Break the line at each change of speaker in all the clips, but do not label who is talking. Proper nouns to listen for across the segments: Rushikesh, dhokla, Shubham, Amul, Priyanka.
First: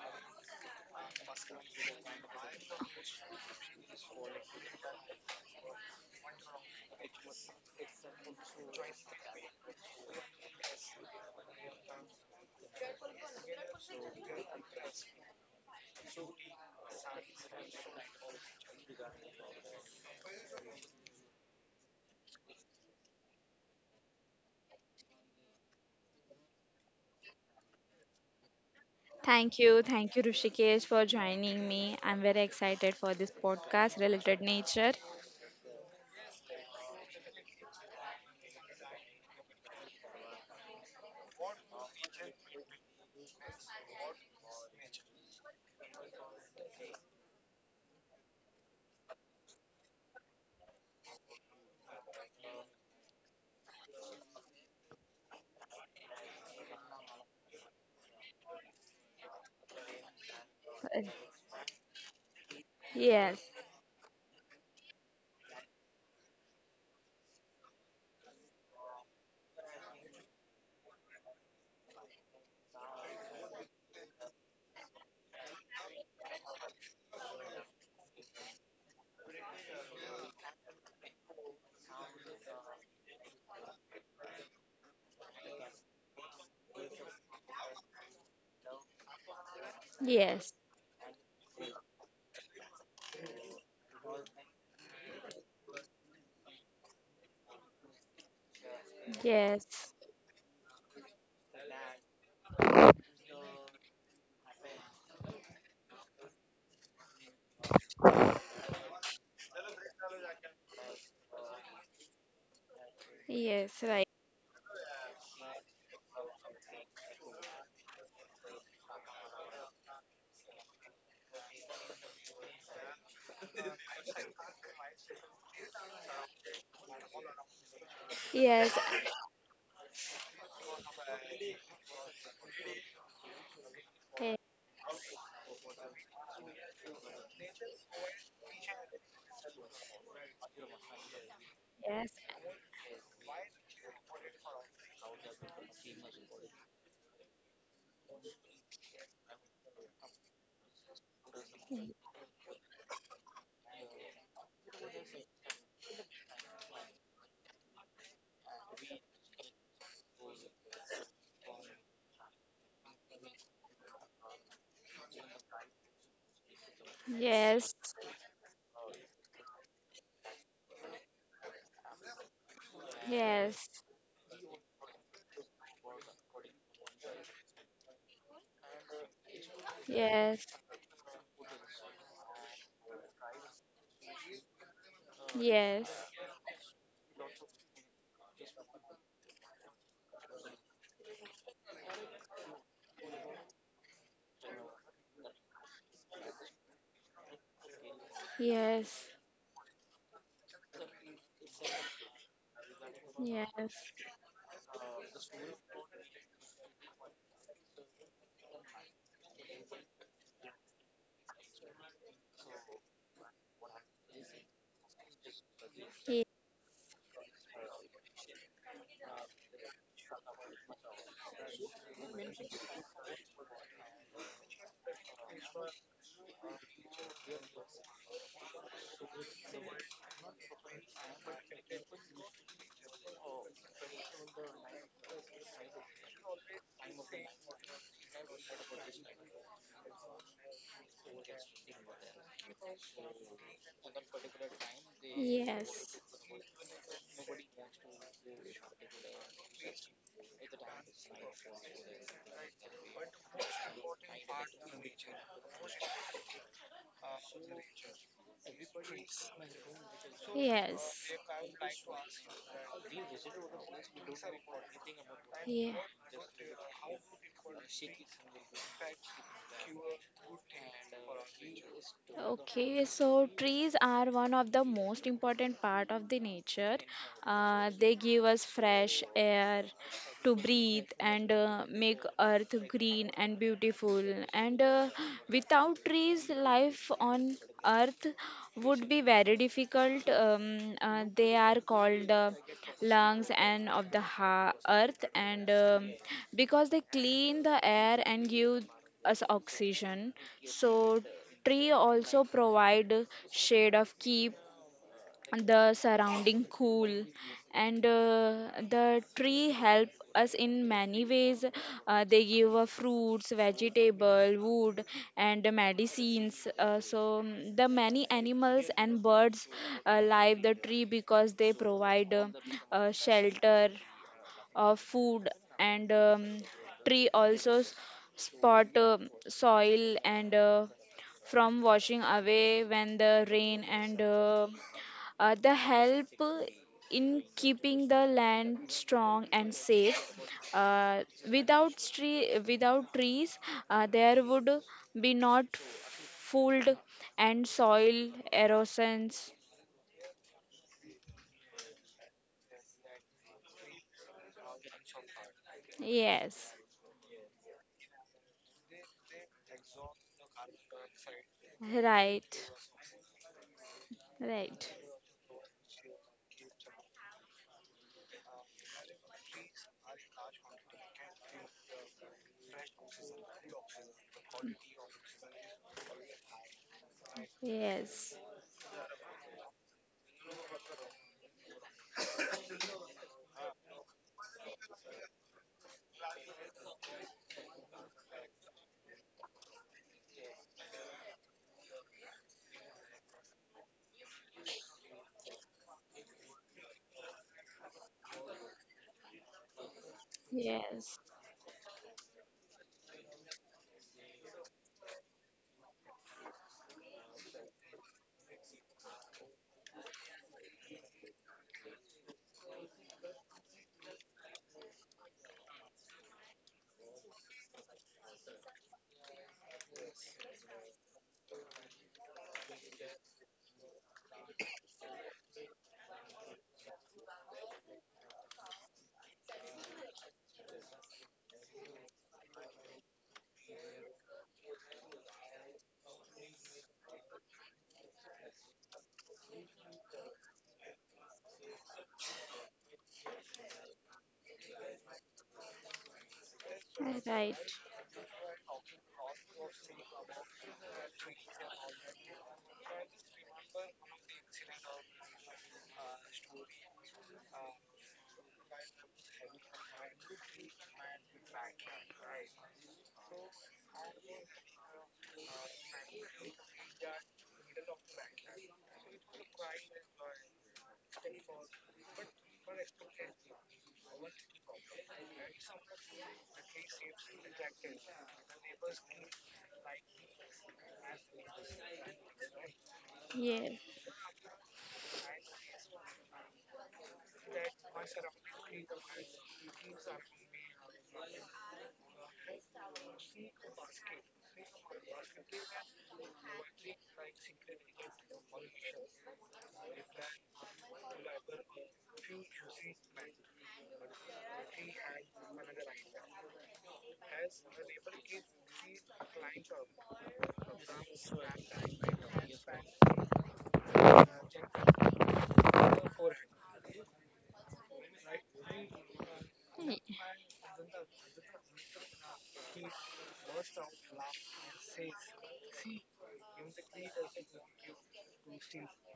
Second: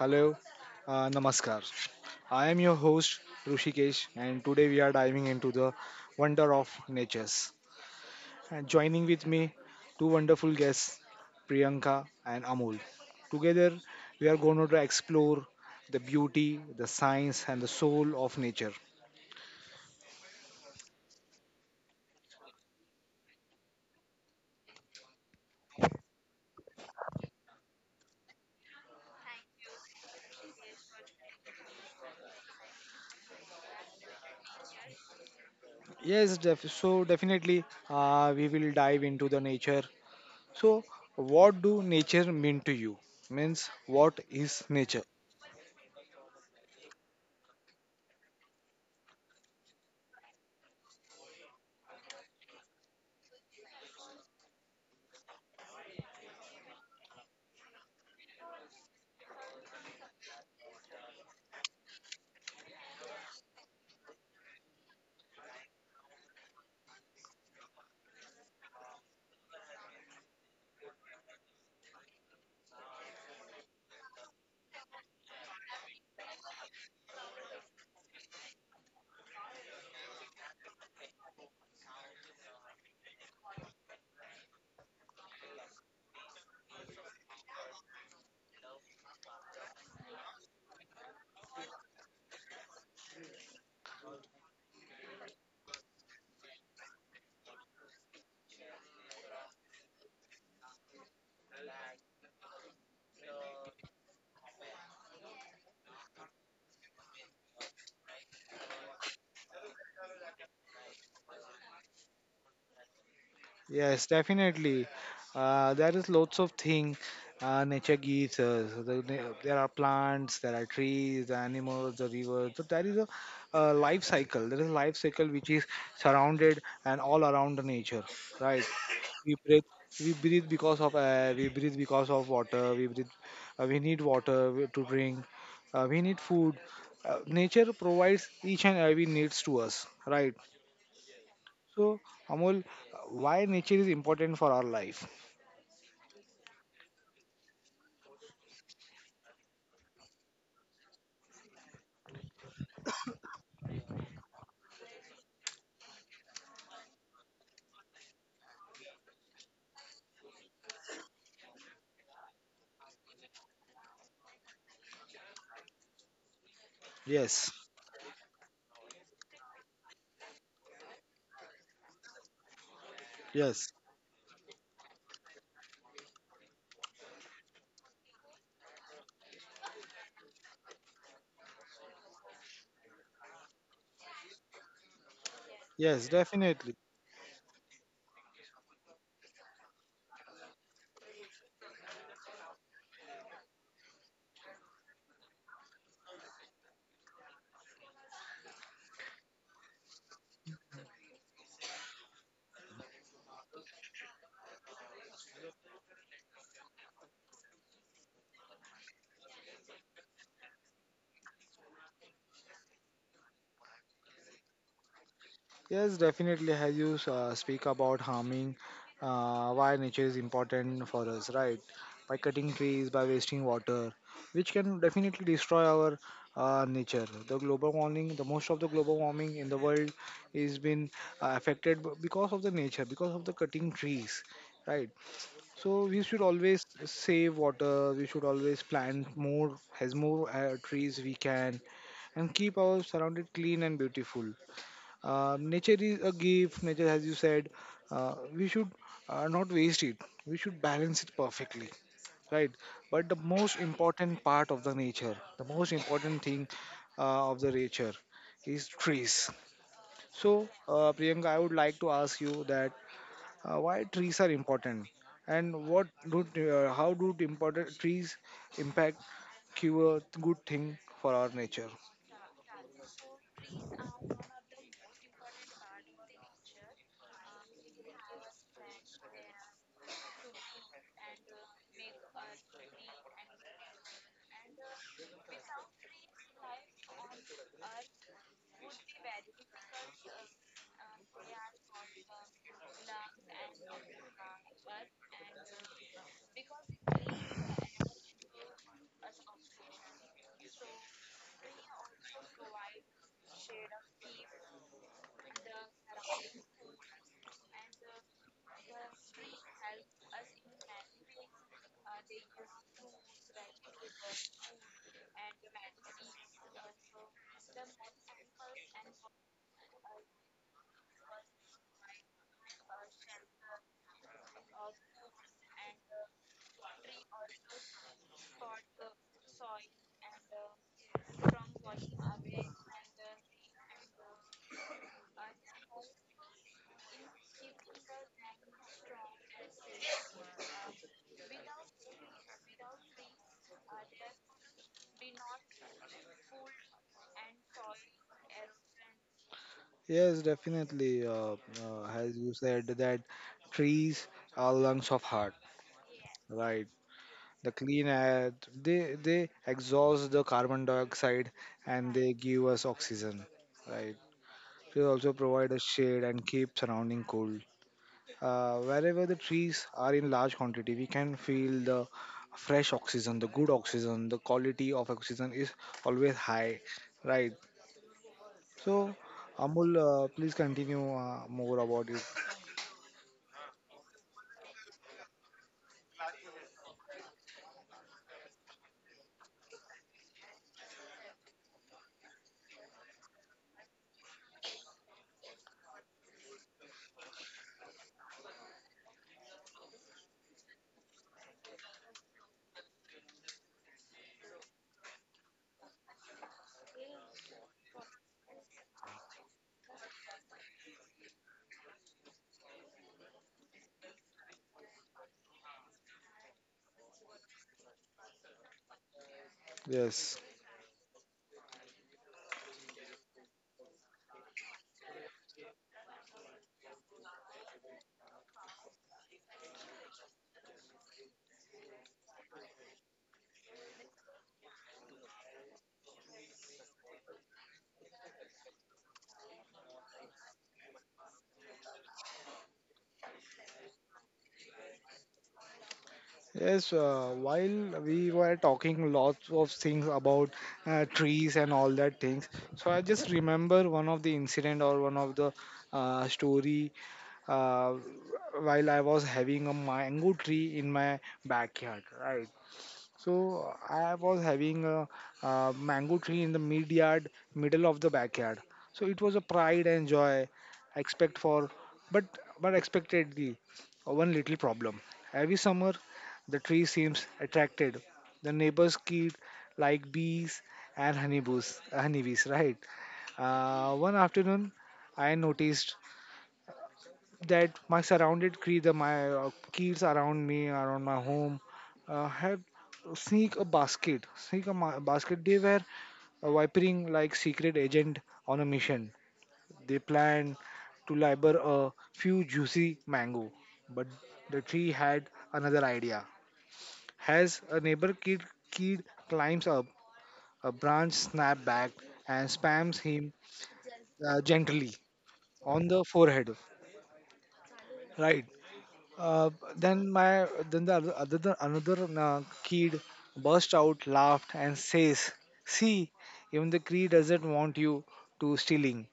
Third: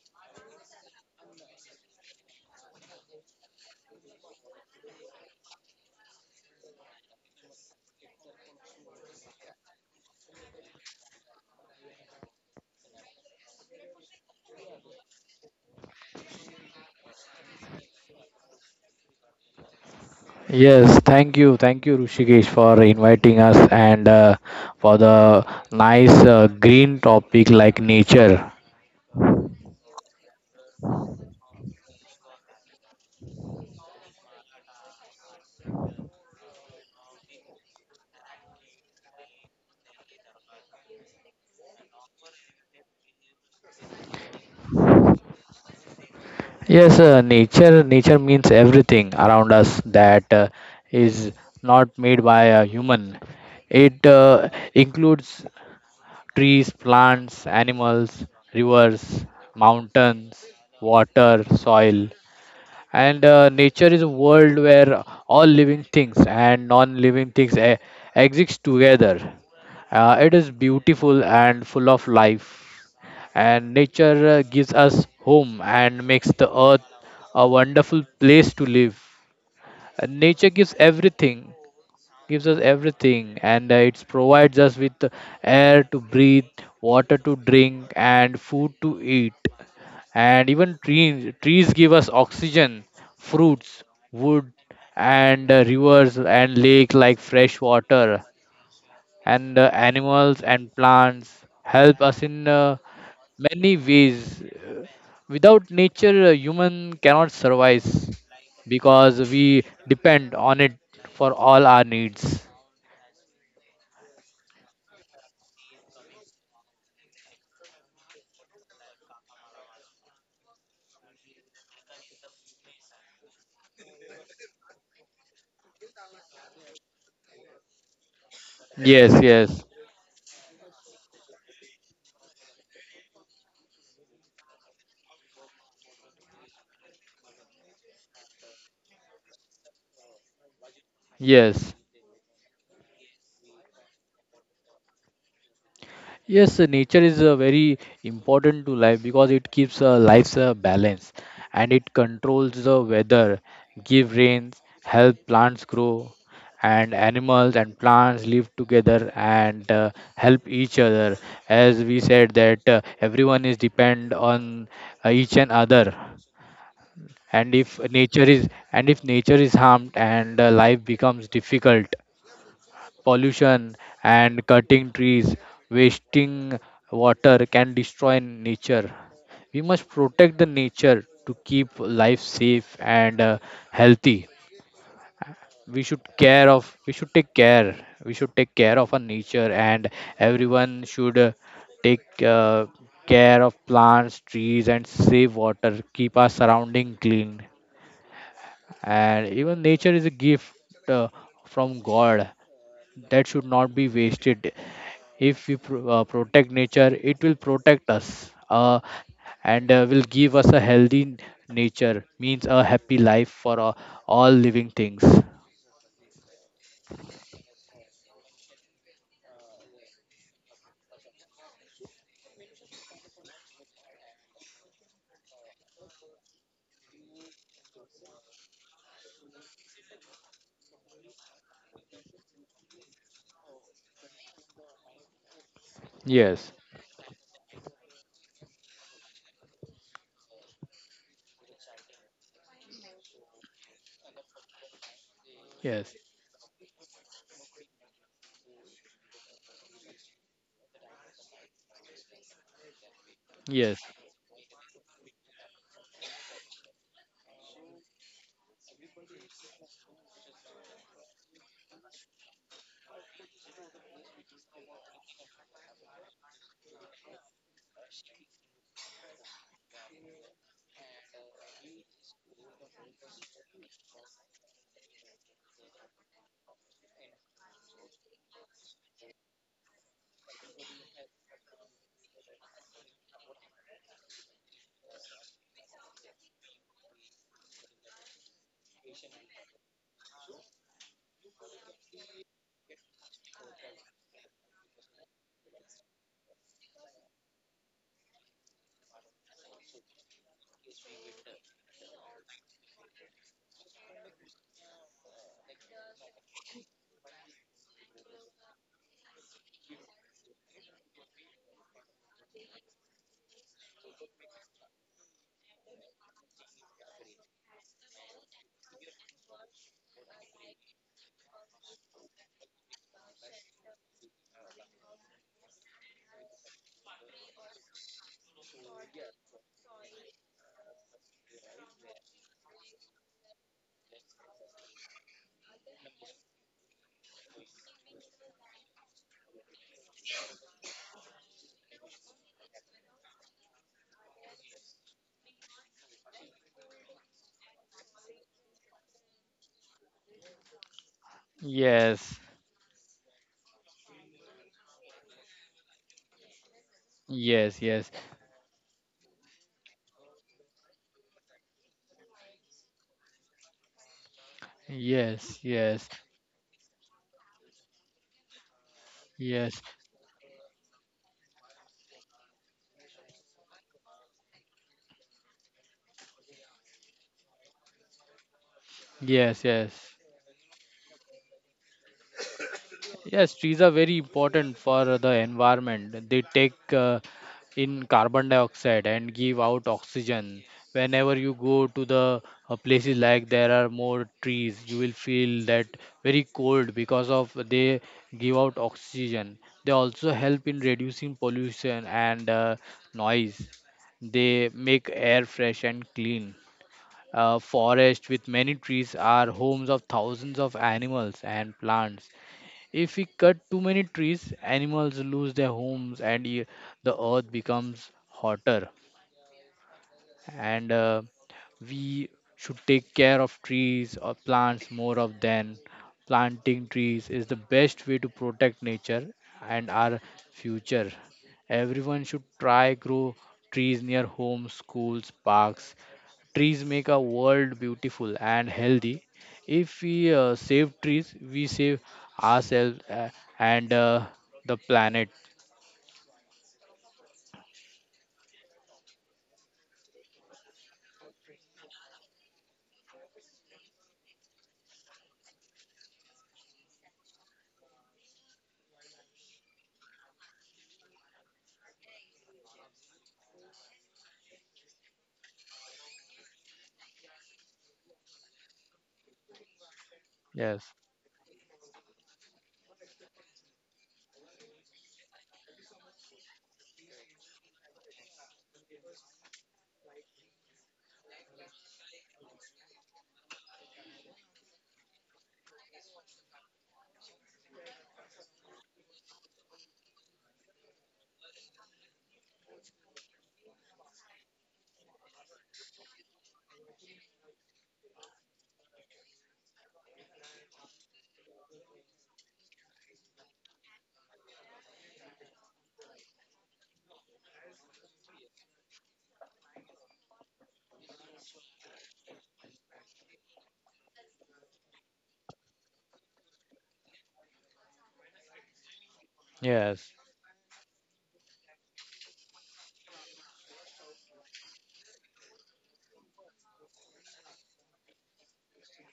hello, namaskar. I am your host Rushikesh, and today we are diving into the wonder of natures. And joining with me, two wonderful guests, Priyanka and Amul. Together, we are going to explore the beauty, the science, and the soul of nature.
Yes, thank you, Rushikesh, for inviting us, and for the nice green topic like nature.
Thank you. Thank you, Rushikesh, for joining me. I'm very excited for this podcast related nature.
Yes, so definitely, we will dive into the nature. So, what do nature mean to you? Means, what is nature?
Yes, nature means everything around us that is not made by a human. It includes trees, plants, animals, rivers, mountains,
Uh,
water, soil. And
Yes.
nature is a world where all living things and non-living things exist together. It is beautiful and full of life, and nature gives us home and makes the earth a wonderful place to live. And nature gives us everything, and it provides us with air to breathe, water to drink, and food to eat.
Yes.
And even trees give us oxygen, fruits, wood, and rivers and lake like fresh water. And
Yes.
animals and plants help us in many ways. Without nature, human cannot survive because we depend on it for all our needs.
Yes. Right.
Yes, definitely. There is lots of thing nature gives us. So There are plants, there are trees, the animals, the rivers. So there is a, life cycle. There is a life cycle which is surrounded and all around the nature, right?
Yes.
Yes,
We breathe,
yes,
we breathe because of air. We breathe because of water. We breathe. We need
eh,
water to drink. We need food. Nature provides each and every needs to us, right?
yes,
So,
Yes.
Amol, why nature is important for our life?
yes. Nature is very important to life because it keeps life's balance, and it controls the weather, give rains, help plants grow, and animals and plants live together and help each other. As we said, that everyone is depend on each and other.
Yes,
And
Yes.
if nature is harmed, and life becomes difficult,
Yes.
yes,
pollution and cutting trees, wasting water can destroy nature. We must
Yes.
protect the
Yes.
nature to keep life safe and healthy. We
Yes.
yes,
should care
definitely.
of we should take care. We should take care of our nature, and everyone should take care of plants, trees, and save water. Keep our surrounding clean. And even nature is a gift uh, from God that should
Yes.
not be wasted. If we protect nature, it will protect us, and will give us a healthy nature, means a happy life for all living things.
Yes, definitely. As you speak about harming, why nature is important for us, right? By cutting trees, by wasting water, which can definitely destroy our nature. The global warming, the most of the global warming in the world is been affected because of the nature, because of the cutting trees, right? So we should
Yes
always save water. We should always plant more, as more trees we can, and keep our surrounded clean and beautiful. Nature is
yes
a gift. Nature, as you said, we should not waste it. We should balance it perfectly, right? But the most
yes
important part of the nature, the most important thing of the nature, is trees. So,
Yes.
Priyanka, I would like
Yes.
to ask you that why trees are important and
Yes.
what do t- how do t- important trees impact cure good thing for our nature.
Okay, so trees are one of the most important part of the nature. They give us fresh air to breathe and make earth green and beautiful, and without trees life on earth would be very difficult. They are called lungs and of the earth, and because they clean the air and give us oxygen. So tree also provide shade of keep the surrounding cool, and the tree help us in many ways. They give us fruits, vegetable, wood, and medicines. The many animals and birds live the tree because they provide shelter, food, and tree also spot soil, and from washing away when the rain, and the help in keeping the land strong and safe. uh, Without trees, there would be not food and soil erosions.
Yes, definitely. As
yes
you said, that trees are lungs of heart,
Yes,
right? The
yes
clean
yes
air, they exhaust the carbon dioxide and they give
right,
us oxygen, right?
right,
They also
yes
provide a
yes
shade and keep surrounding cool. Wherever the
yes
trees are in large quantity, we can feel the fresh oxygen, the good oxygen, the quality of oxygen is always high, right?
yes.
So,
yes
Amul,
yes
please continue more about it.
Yes, trees are very important for the environment. They take in carbon dioxide and give out oxygen. Whenever you go to the places like there are more trees, you will feel that very cold because of they give out oxygen. They also help in
Yes.
reducing pollution and noise. They make air fresh and clean. Forest with many trees are homes of thousands of animals and plants. If we cut too many trees, animals lose their homes, and the earth becomes hotter.
Yes.
And we should take care of trees or plants more of than planting trees is the best way to protect nature and our future. Everyone should try grow trees near homes, schools, parks. Trees make our world beautiful and healthy. If we save trees, we save ourselves, and the planet.
Yes,
Right.
while we were talking lots of things about trees and all that things, so I just remember one of the incident or one of the story uh, while I was having a mango tree in my backyard, right? So I was having a mango tree in the mid yard, middle of the backyard. So it was a pride and joy.
yes
Expect for, but but expected the one little problem. Every summer, the tree seems attracted. The neighbors' kid like bees and honeybees, right?
Yeah.
One afternoon, I noticed that my surrounded cre- the my kids around me around my home had sneak a basket sneak a basket. They were vipering like secret agent on a mission. They planned to labor a few juicy mango, but the tree had another idea. As a neighbor kid climbs up, a branch snap back and spams him gently on the forehead, right? Uh, then
Y-
yes
my then the other other than another kid burst out, laughed, and says, "See, even the Cree doesn't want you to stealing."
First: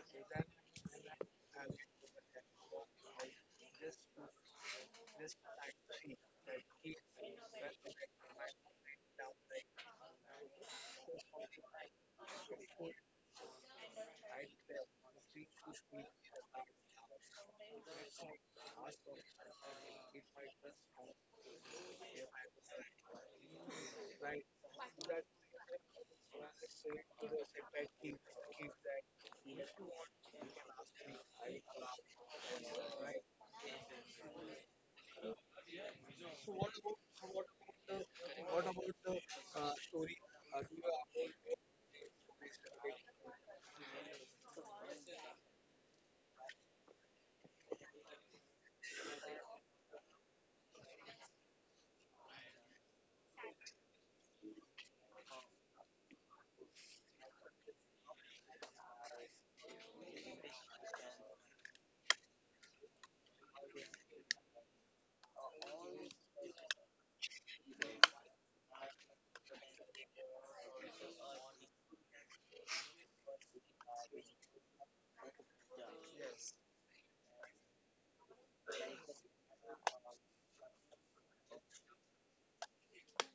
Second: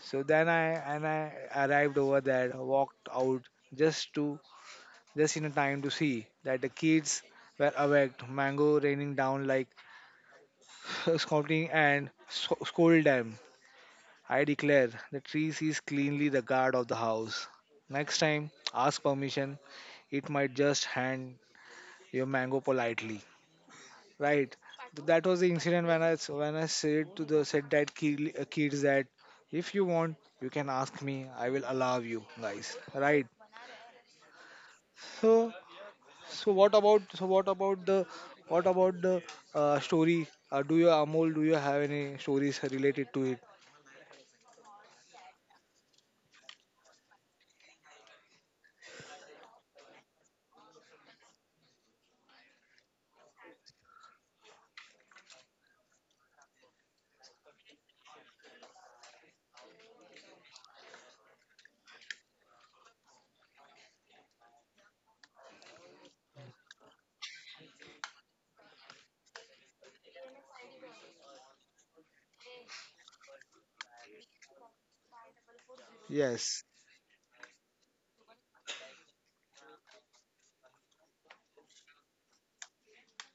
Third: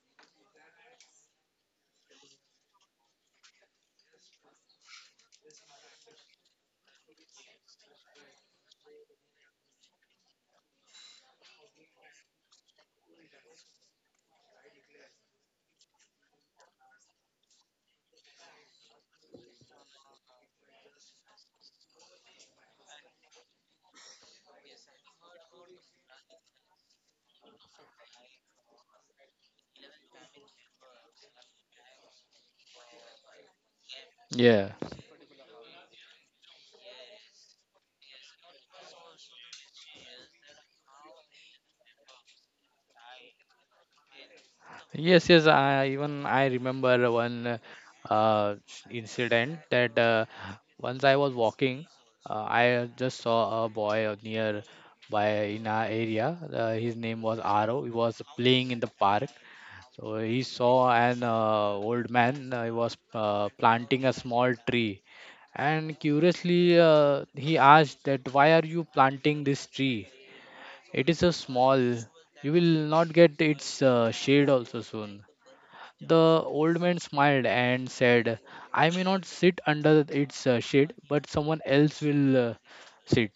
So then I arrived over there, walked out just to just in time to see that the kids were awake, mango raining down like scouting, and scolded them. I declare the trees is cleanly the guard of the house. Next time, ask permission. It might just hand your mango politely, right? That was the incident when I said to the said that kids that if you want you can ask me, I will allow you guys, right?
yeah
So so what about the story? Do you Amol? Do you have any stories related to it?
yes yes I even I remember one uh, incident, that once I was walking, I just saw a boy near by in our area. His name was Aro. He was playing in the park. So he saw an old man. He was planting a small tree, and curiously he asked that, "Why are you planting this tree? It is so small. You will not get its shade also soon." The
Yes,
old man smiled and said, "I may not sit under its shade, but someone else will sit.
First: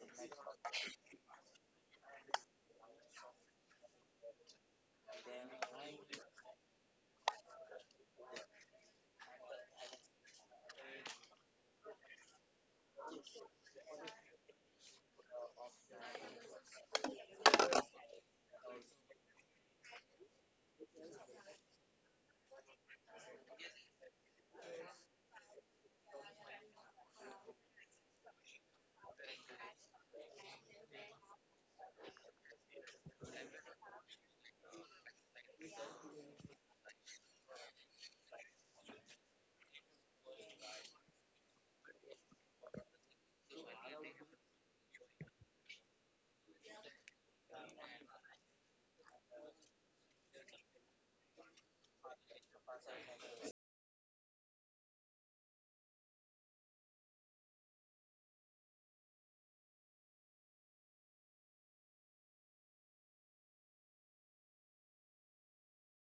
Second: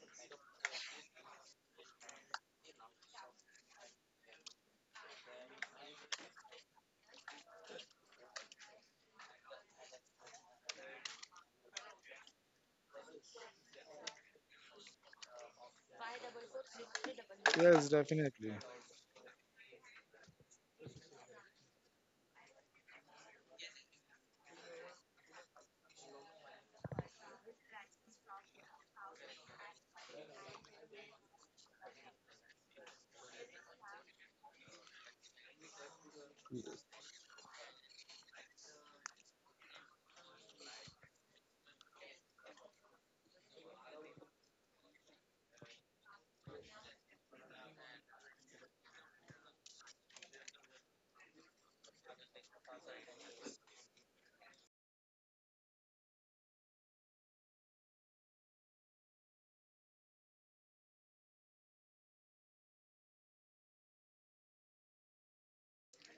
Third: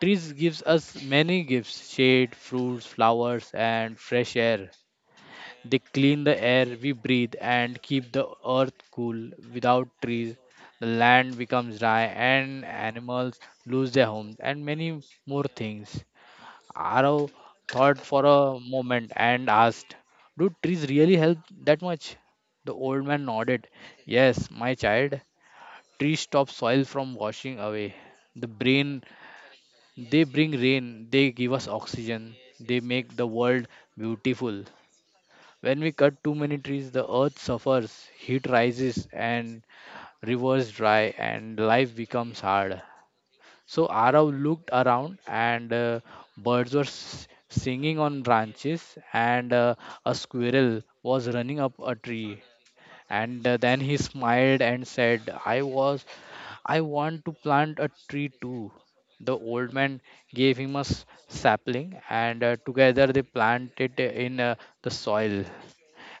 Trees gives us many gifts: shade, fruits, flowers, and fresh air. They clean the air we breathe and keep the earth cool. Without trees, the land becomes dry and animals lose their homes and many more things." Arrow
yes,
thought for
definitely.
a moment and asked, "Do trees really help that much?" The old man nodded, "Yes, my child. Trees stop soil from washing away. The brain, they bring rain, they give us oxygen, they make the world beautiful. When we cut too many trees, the earth suffers, heat rises, and rivers dry, and life becomes hard." So Arav looked around, and birds were singing on branches, and a squirrel was running up a tree. And then he smiled and said, "I want to plant a tree too." The old man gave him a sapling, and together they planted in the soil.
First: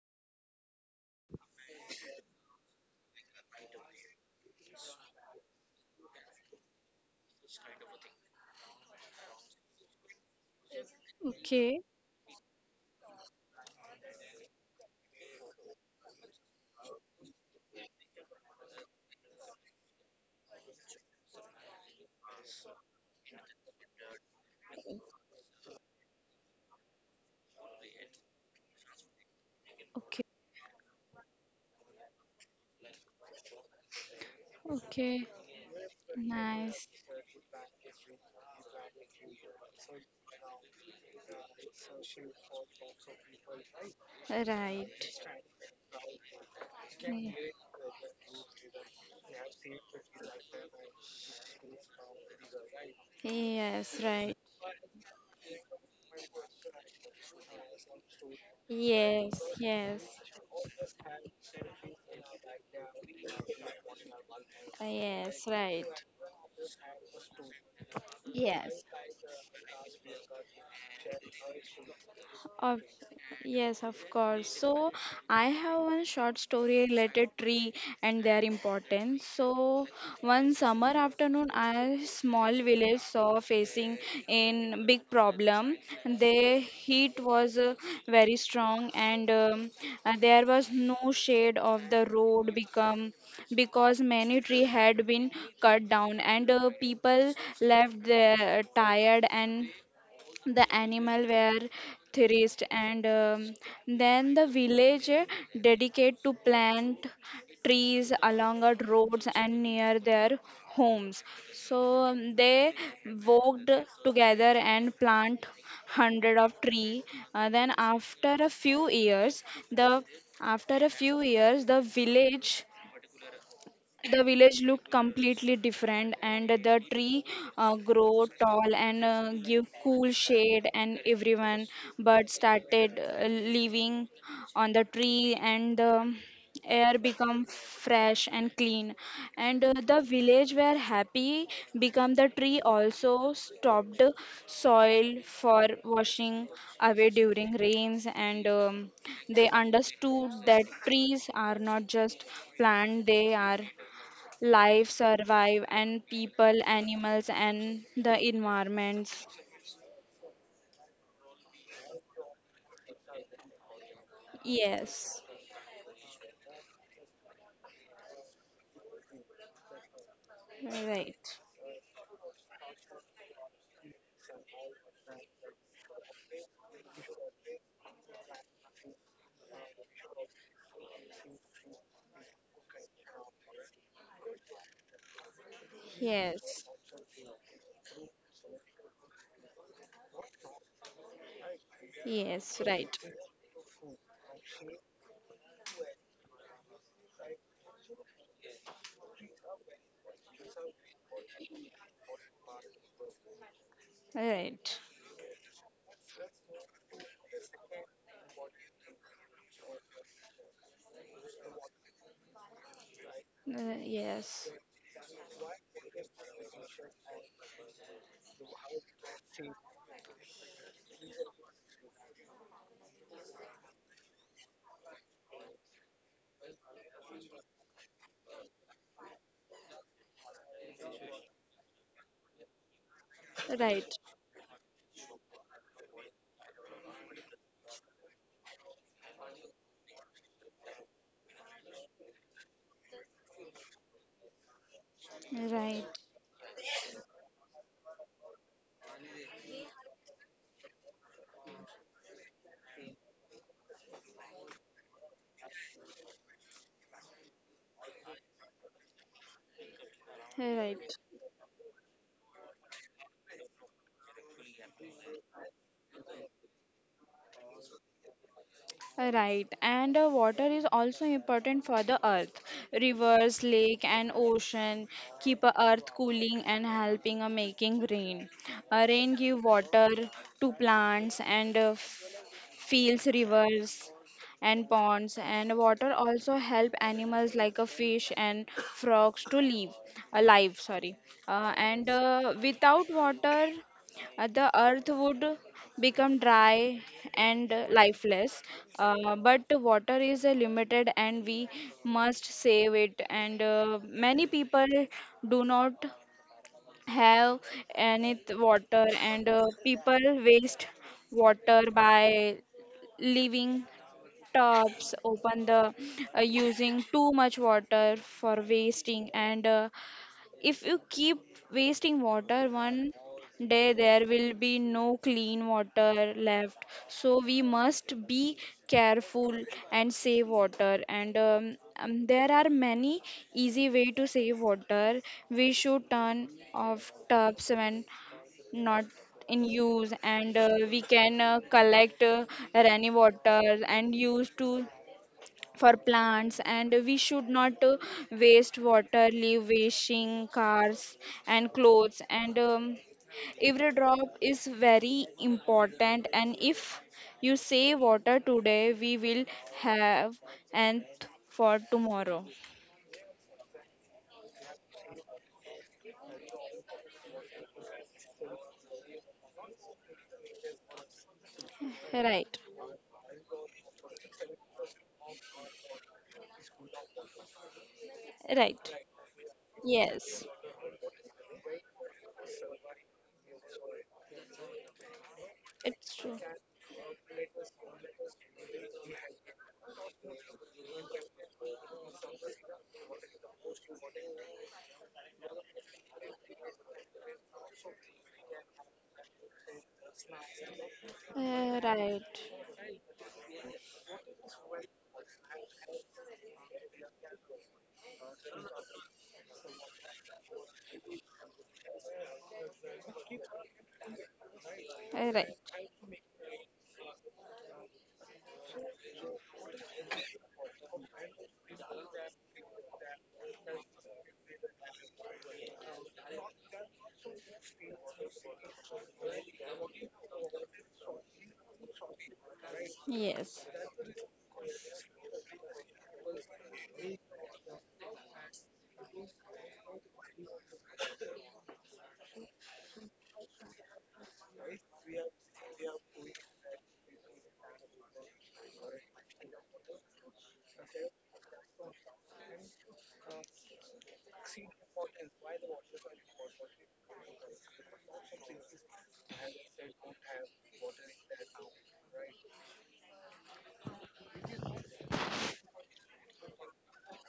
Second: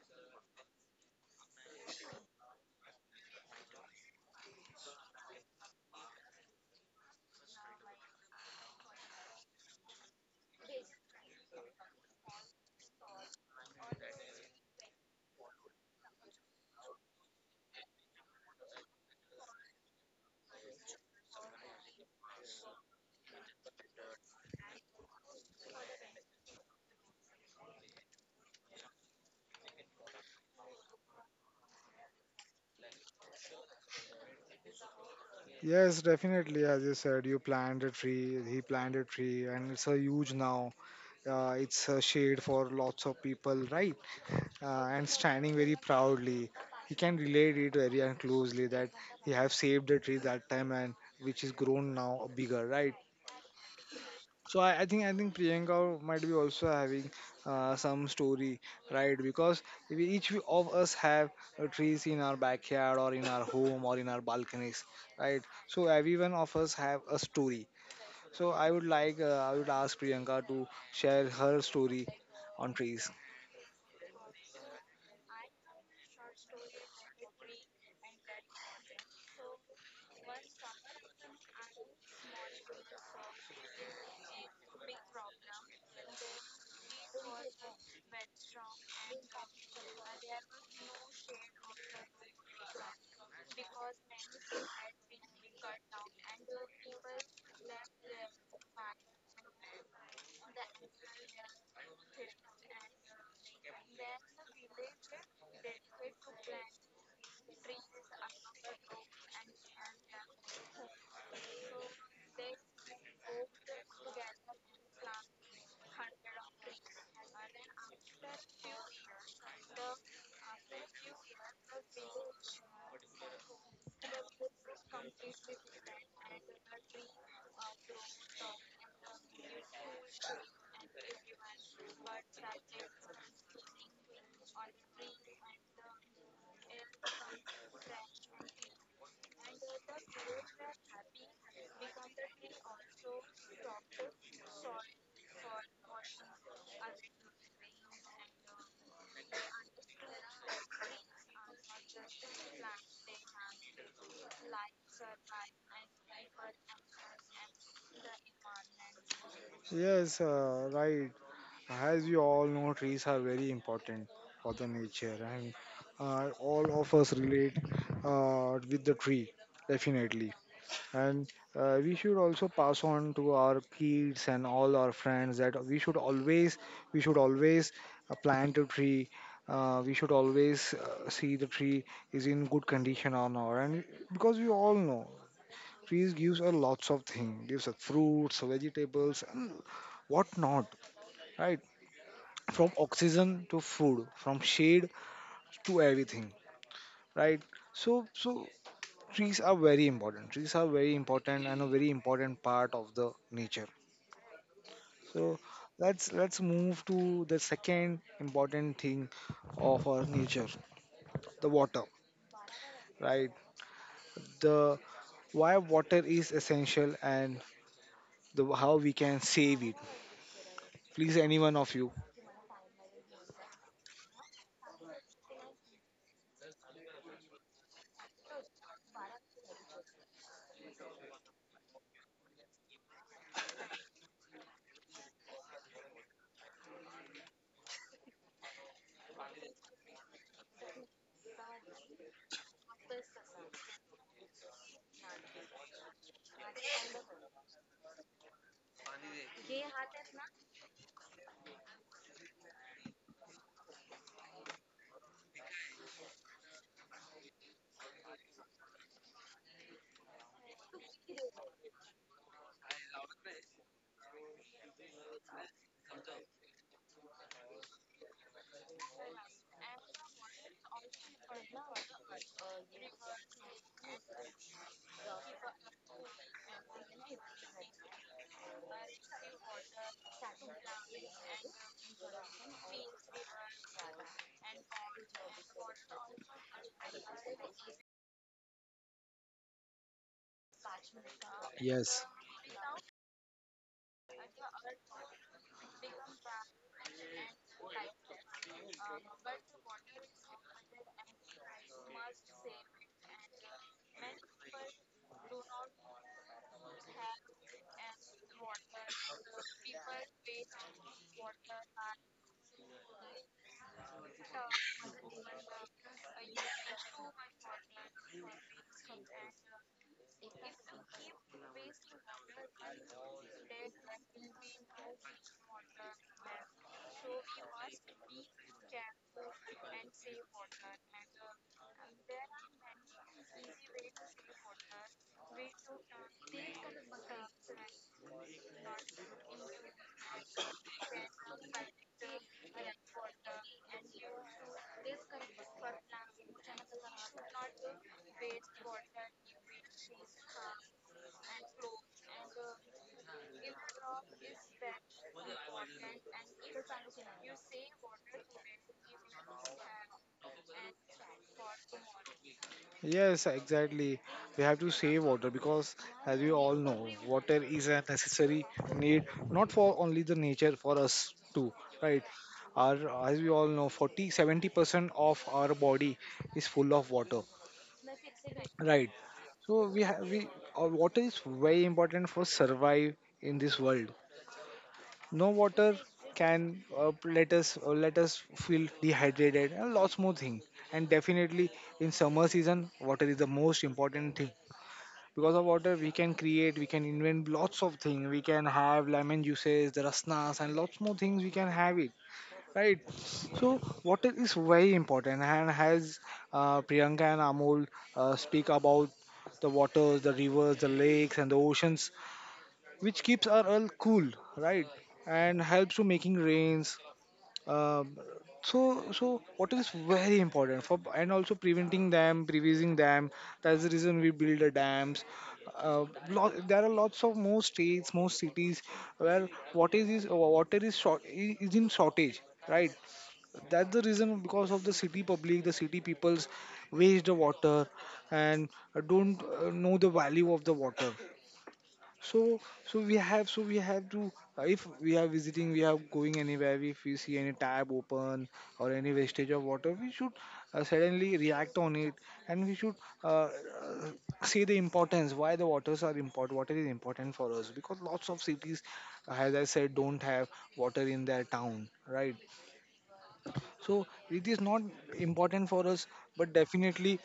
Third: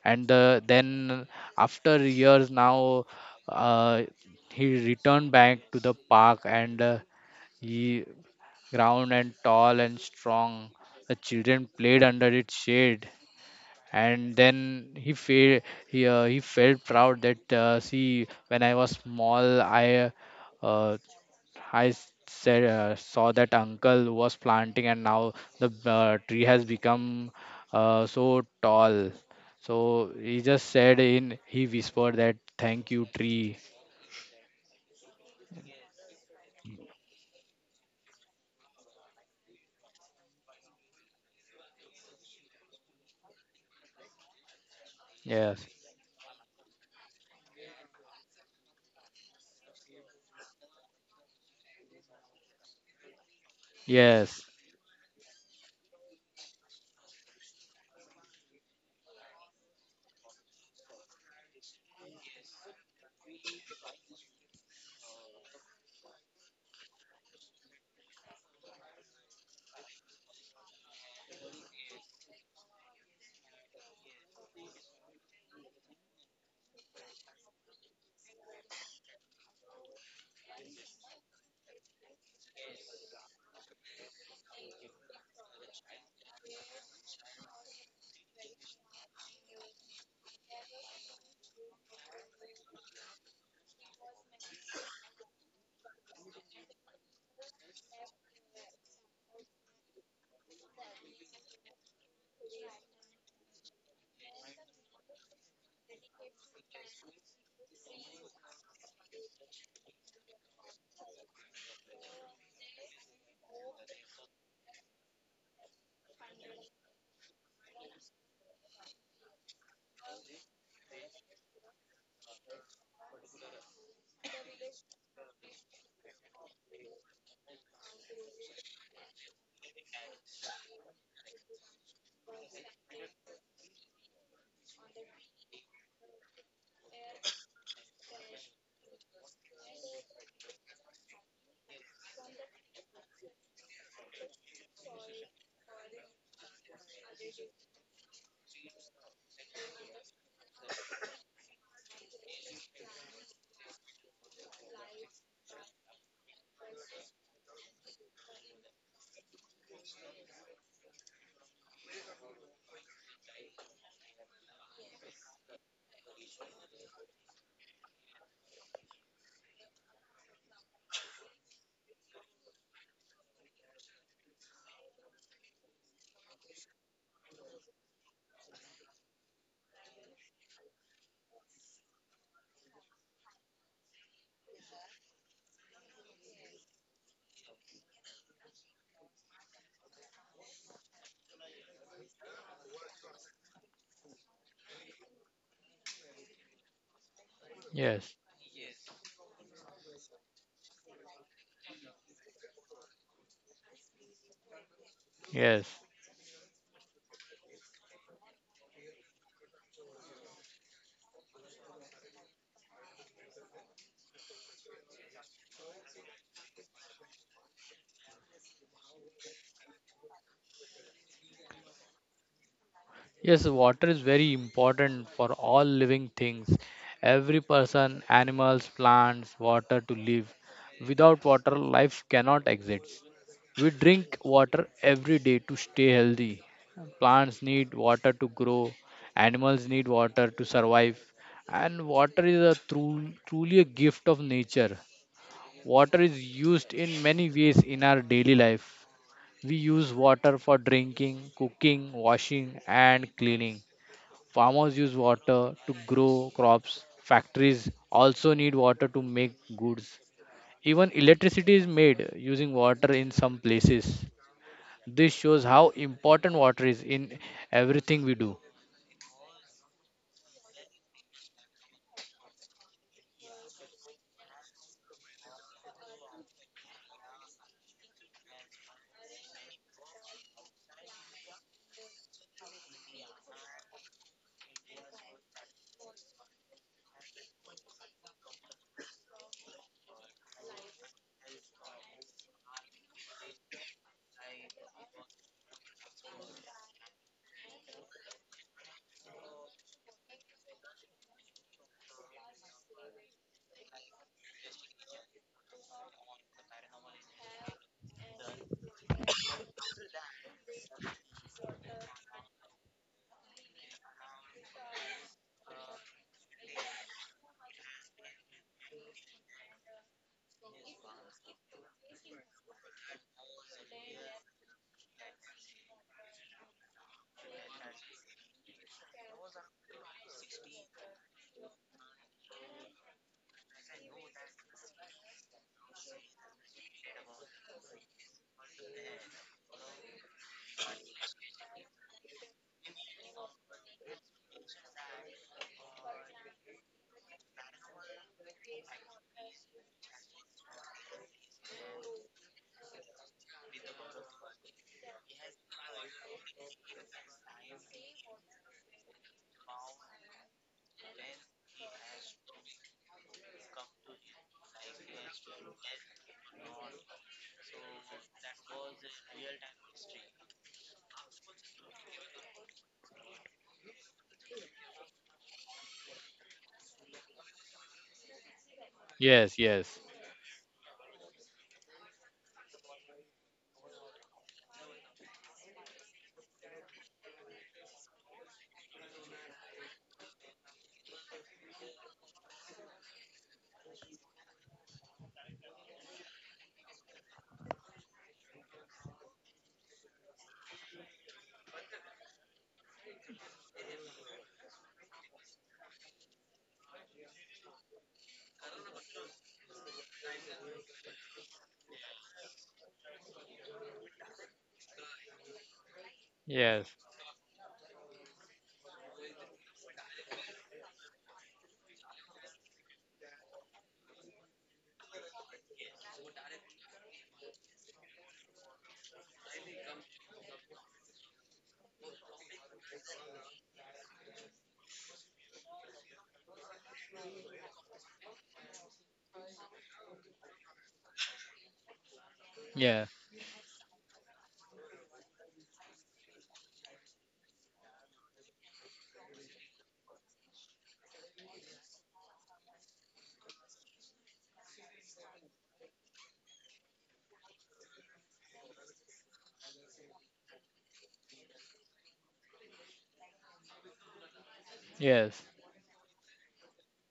And then, after years now, uh, he returned back to the park, and he ground, and tall and strong, the children
Okay.
played under its shade. And then he felt, he felt proud that, see, when I was small, uh, I said, saw that uncle was planting, and now the tree has become so tall. So
Okay.
he just said in he whispered that, "Thank you, tree."
Okay.
Yes, definitely. As
Nice.
you said, you planned a tree, he planted a tree, and it's a huge now. It's a shade for lots of people, right? And
Right.
standing
Yes,
very proudly. He can
Y-
relate it very and closely that he have saved the tree that time and which is grown now bigger, right?
Yes. Right.
yes,
So I think Priyanka might be also having some story, right?
Yes.
Because
Yes.
each of us have trees in our backyard or in our home or in our balconies, right?
Yes. Right.
So everyone of us have a story. So
Yes.
I would ask Priyanka to share her story on
Of,
trees.
yes, of course. So I have one short story related tree and their importance. So one summer afternoon, a small village saw facing in big problem. The heat was very strong, and there was no shade of the road become because many tree had been cut down, and people left there tired and the animal were thrashed. And Then the village dedicate to plant trees along the roads and near their homes. They worked together and plant hundred of tree. Then after a few years the the village looked completely different, and the tree grow tall and give cool shade, and everyone but started living on the tree, and the air become fresh and clean, and the village were happy become the tree also stopped soil for washing away during rains, and they understood that trees are not just plant; they are life survive and people animals and the environments.
Yes, right. As we all know, trees are very important for the nature,
Yes,
and all of us relate with the tree, definitely.
right,
And we should also pass on to our kids and all our friends that we should always plant a tree. We should always see the tree is in good condition or not, and because we all know trees gives us
yes,
lots of things, gives us fruits, vegetables, and what not, right?
yes,
From
right,
oxygen to food, from shade to everything, right? so
yes,
so trees are very important. And a very important part of the nature.
right.
So
yes,
let's move to the second important thing of our nature, the water, right?
Yes,
the Why water is essential, and the how we can save it. Please any one of you.
yes. Water is very important for all living things. Every person, animals, plants, water to live. Without water, life cannot exist. We
right,
drink water every day to stay healthy. Plants need water to grow, animals need water to survive, and water is a truly a gift of nature.
right,
Water is used in many ways in our daily life. We use water for drinking, cooking, washing, and cleaning. Farmers use water to grow crops. Factories also need water to make goods.
right.
Even electricity is made using water in some places. This shows how important water is in everything we do.
Right, and water is also important for the earth. Rivers, lake, and ocean keep earth cooling and helping making rain. Rain give water to plants and fields, rivers, and ponds. And water also help animals like a fish and frogs to live alive. Sorry, and
Yes.
without water. The earth would become dry and lifeless. But water is limited, and we must save it. And many people do not have any water, and people waste water by leaving tops open, the using too much water for wasting, and if you keep wasting water, one day there will be no clean water left. So we must be careful and save water. And There are many easy way to save water. We should turn off tubs when not in use, and we can collect rainy water and use to for plants, and we should not waste water leave washing cars and clothes, and every drop is very important, and if you save water today we will have and for tomorrow.
Yes, exactly. We have to save water because, as we all know, water is a necessary need not for only the nature, for us too, right?
Right,
Our, as we all know, forty seventy percent of our body is full of water,
right,
right?
Yes,
So, we
yes,
have
yes,
we our water is very important for survive in this world. No water
it's true.
can let us feel dehydrated and lots more things. And definitely in summer season, water is the most important thing, because of water we can create, we can invent lots of things, we can have lemon juices, the rasnas and lots more things we can have it,
Right.
right? So water is very important, and has Priyanka and Amol speak about the waters, the rivers, the lakes, and the oceans, which keeps our earth cool, right,
Right,
and helps to making
yes,
rains. Uh, so so what is very important for, and also preventing them, that's the reason we build the dams. Lot, there are lots of more states, more cities, where what is water is short, is in shortage, right?
yes,
That's the reason, because of the city public, the city peoples waste the water, and don't know the value of the water. So
yeah,
so we have to, if we are going anywhere, if we see any tab open or any wastage of water, we should suddenly react on it, and we should uh, uh, say the importance why the waters are important. Water is important for us because lots of cities, as I said, don't have water in their town, right? So it is not
yes,
important for us, but definitely,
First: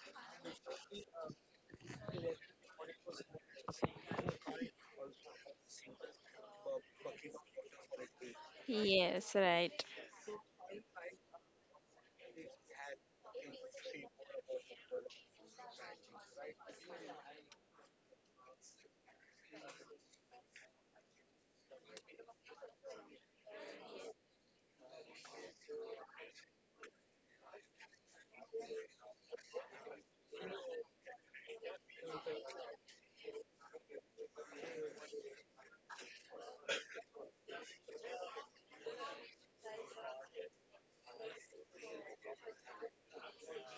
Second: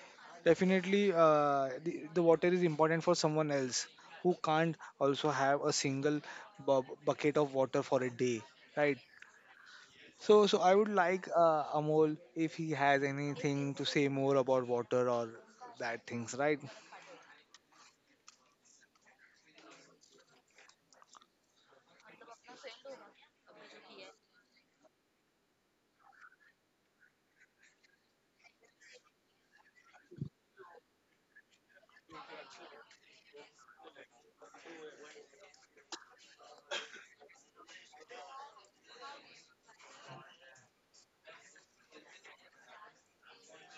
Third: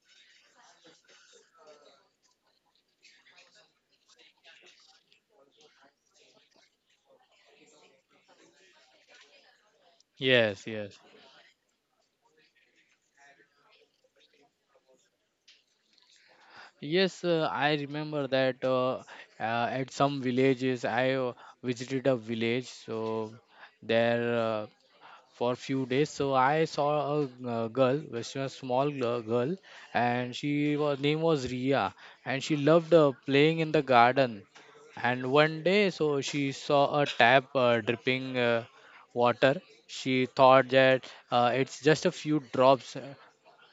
definitely, the water is important for someone else who can't also have a single bucket of water for a day, right?
yes, right,
So,
yes,
I would
yes.
like Amol if he has anything to say more about water or that things, right?
Yes, I remember that, at some villages I visited a village, so there for few days. So I saw a girl, which was a small girl, and she was name was Ria, and she loved playing in the garden. And one day, so she saw a tap dripping water. She thought that, it's just a few drops.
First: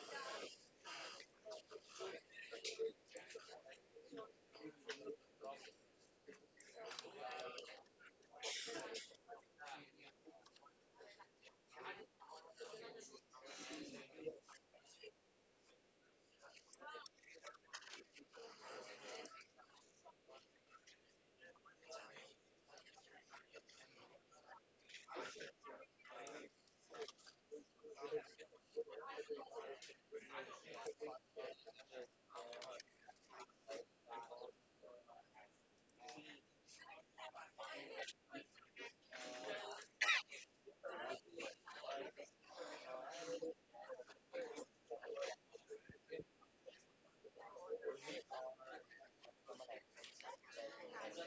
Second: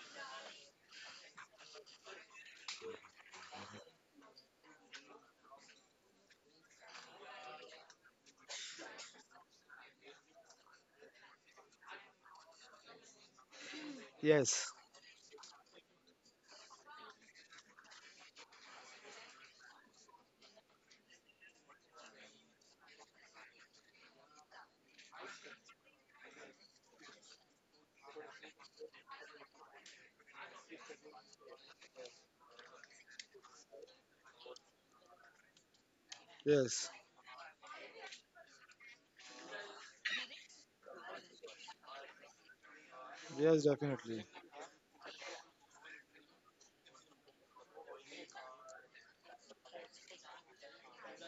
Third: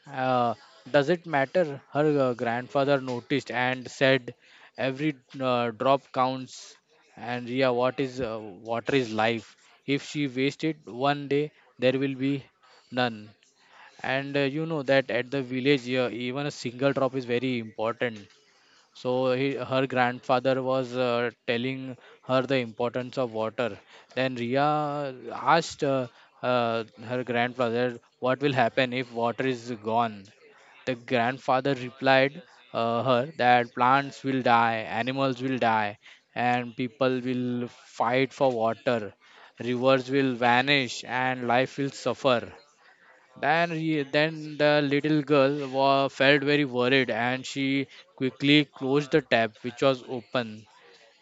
Uh, does it matter? Her grandfather noticed and said, "Every drop counts. And Ria, what is, water is life. If she wasted one day, there will be none. And
Yes,
you know that at the village, even a single drop is very important." So he, her grandfather was telling her the importance of water. Then Ria asked, her grandfather, what will happen if water is gone. The grandfather replied her that, "Plants will die, animals will die, and
yes,
people will fight for water. Rivers will vanish and life will suffer."
yes,
Then,
definitely.
then the little girl felt very worried and she quickly closed the tap, which was open.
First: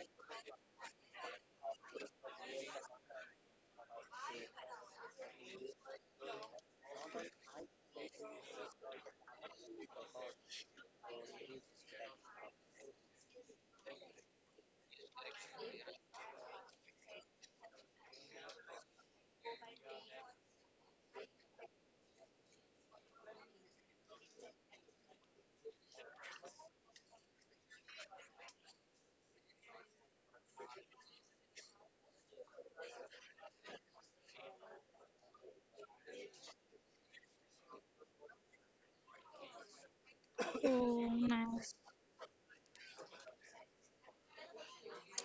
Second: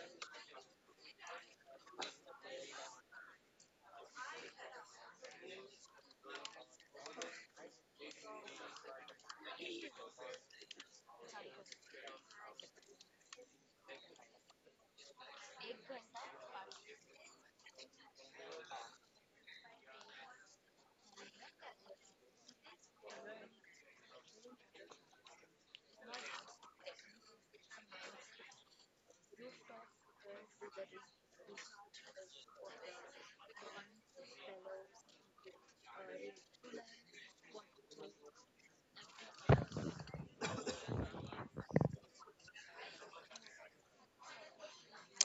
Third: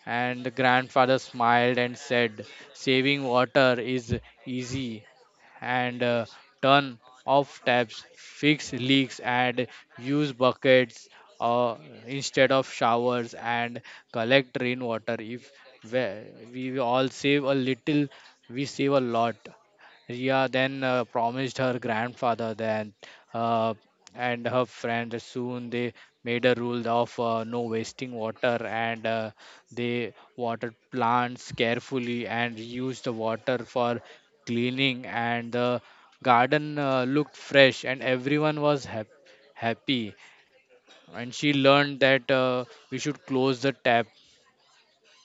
And the grandfather smiled and said, "Saving water is easy, and turn off taps, fix leaks, and use buckets uh, instead of showers, and collect rainwater. If we all save a little, we save a lot." Ria then promised her grandfather that, uh, and her friend, soon they made a rule of no wasting water, and they water plants carefully and reuse the water for cleaning, and the garden looked fresh, and everyone was happy.
oh,
And she
nice,
learned that, we should close the tap,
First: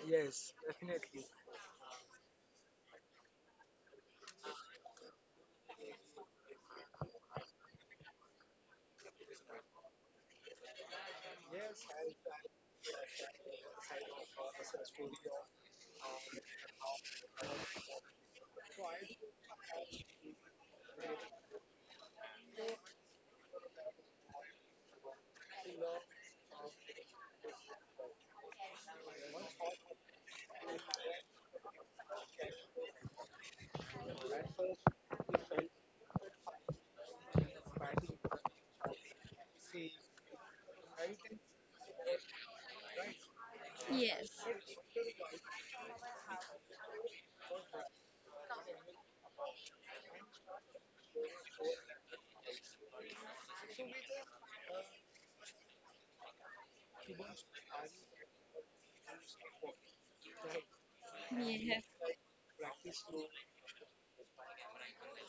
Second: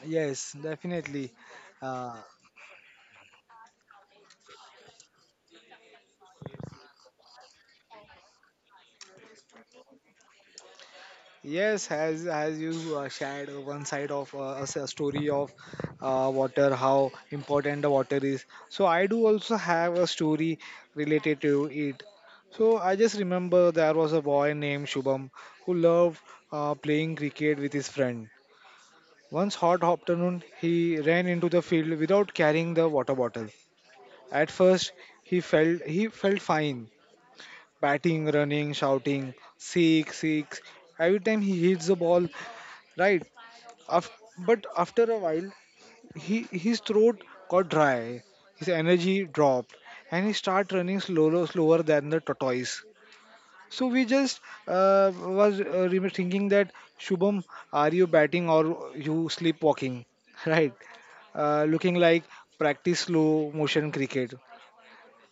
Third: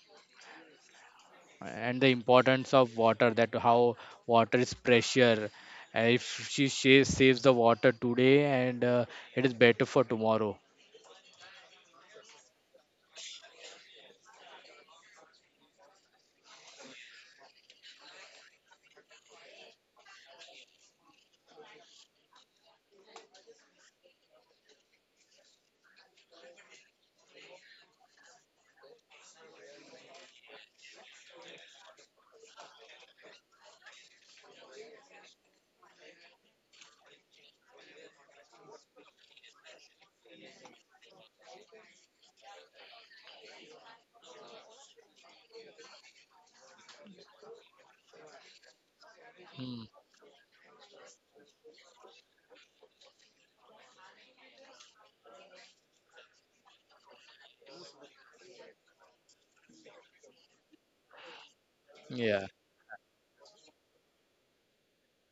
Yes, definitely.
and the
Uh,
importance of water, that how water is pressure. And if she saves the water today, and it is better for tomorrow.
Yes, as you shared one side of a story of water, how important the water is. So I do also have a story related to it. So I just remember there was a boy named Shubham who loved playing cricket with his friend. Once hot afternoon, he ran into the field without carrying the water bottle. At first, he felt fine, batting, running, shouting, six, six. Every time he hits the ball, right, Af-
yes,
but after a while, his throat got dry, his energy dropped,
Hmm.
and he started running slower, slower than the tortoise. So we just was thinking that Shubham, are you batting or you sleepwalking? Right, looking
yes,
like
Yeah.
practice slow motion cricket.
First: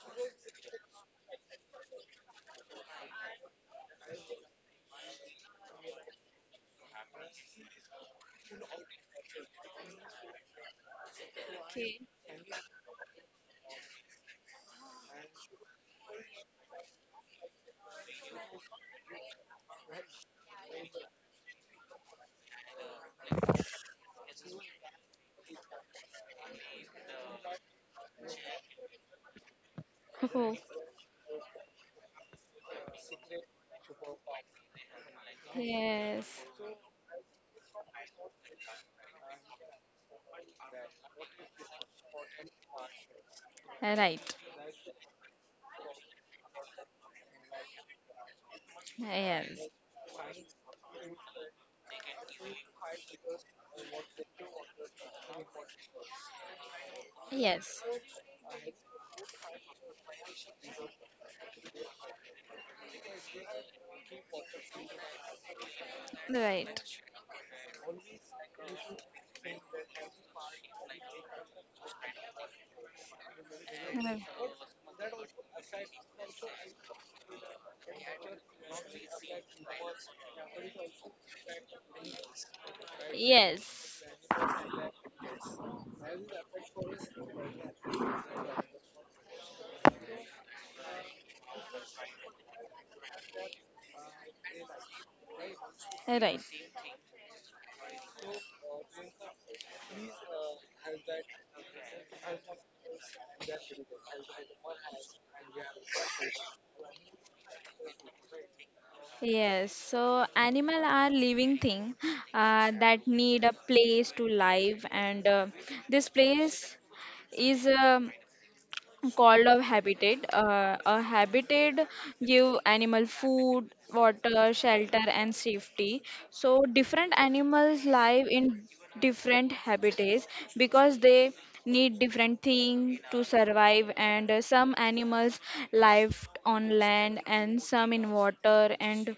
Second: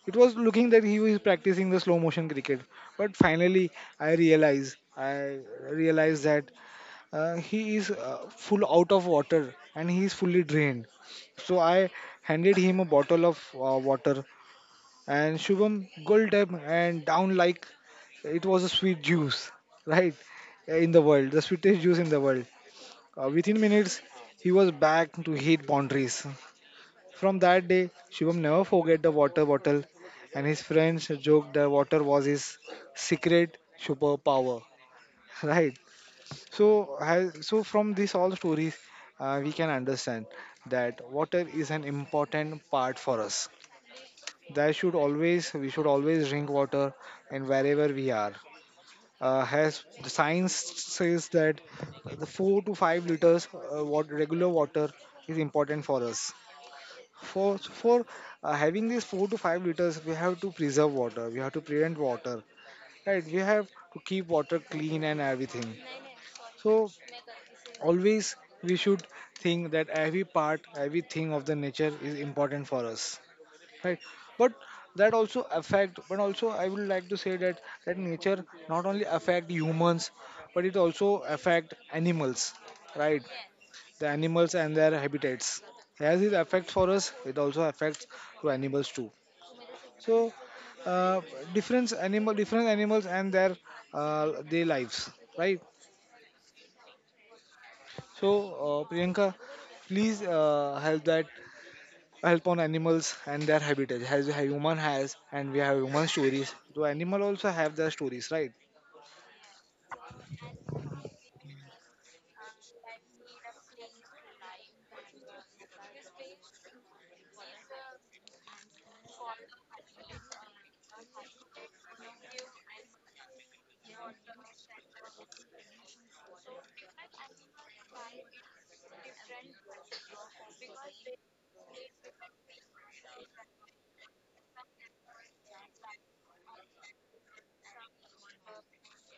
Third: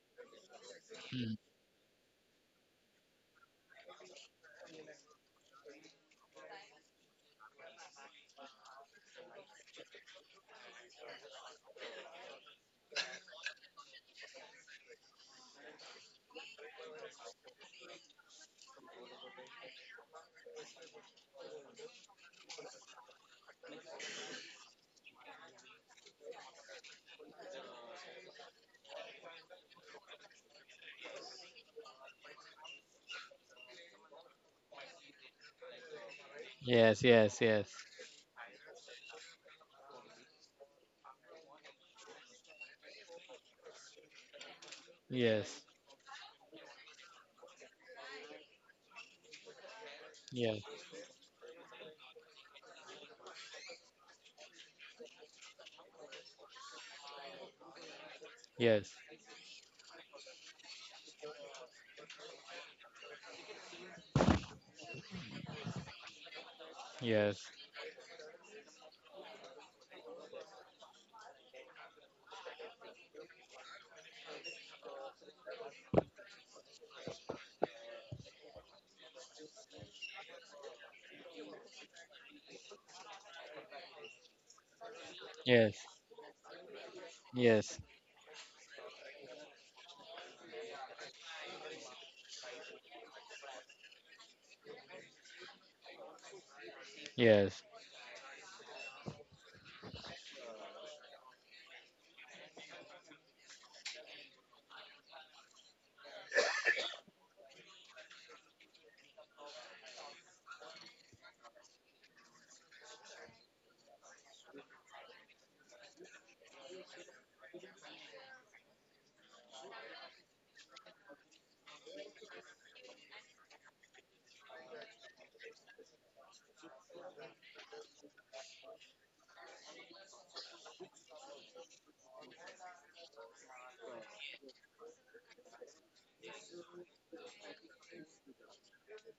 It was looking that he was
Hmm.
practicing the slow motion cricket, but finally I realized that he is full out of water and he is fully drained. So I
okay.
handed him a bottle of water, and Shubham gulped up and down like it was a sweet juice, right? In the world, the sweetest juice in the world. Within minutes, he was back to hit boundaries. From that day, Shubham never forget the water bottle, and his friends joked that water was his secret superpower, right?
Yes.
So,
Yes, yes,
has- so
yes.
from these all stories, we can understand that water is an important part for us.
Right.
That should always
Yes.
we should always drink water, and wherever we are,
Yes.
has the science
Yes.
says that the 4 to 5 liters water, regular water is important for us. For
Yes.
for having
Yes.
these 4 to 5 liters, we have to preserve water. We have to prevent water, right? We have to keep water clean and everything.
Right.
So
Yes.
always we should think that every part everything of the nature is important for us, right,
Right.
but but also I would like to say that nature not only affect humans but it also affect animals, right?
Yes.
The animals and their habitats,
Yes.
as it affects for us, it also
Yes,
affects to animals too. So, uh, different animals and their lives, right?
Right.
yes,
So, Priyanka, please help that, help on animals and their habitat. As a human has and we have human stories, so animal also have their stories, right?
Yes. So animal are living thing that need a place to live, and this place is called a habitat. A habitat give animal food, water, shelter, and safety. So different animals live in different habitats because they need different things to survive. And some animals live on land, and some in water, and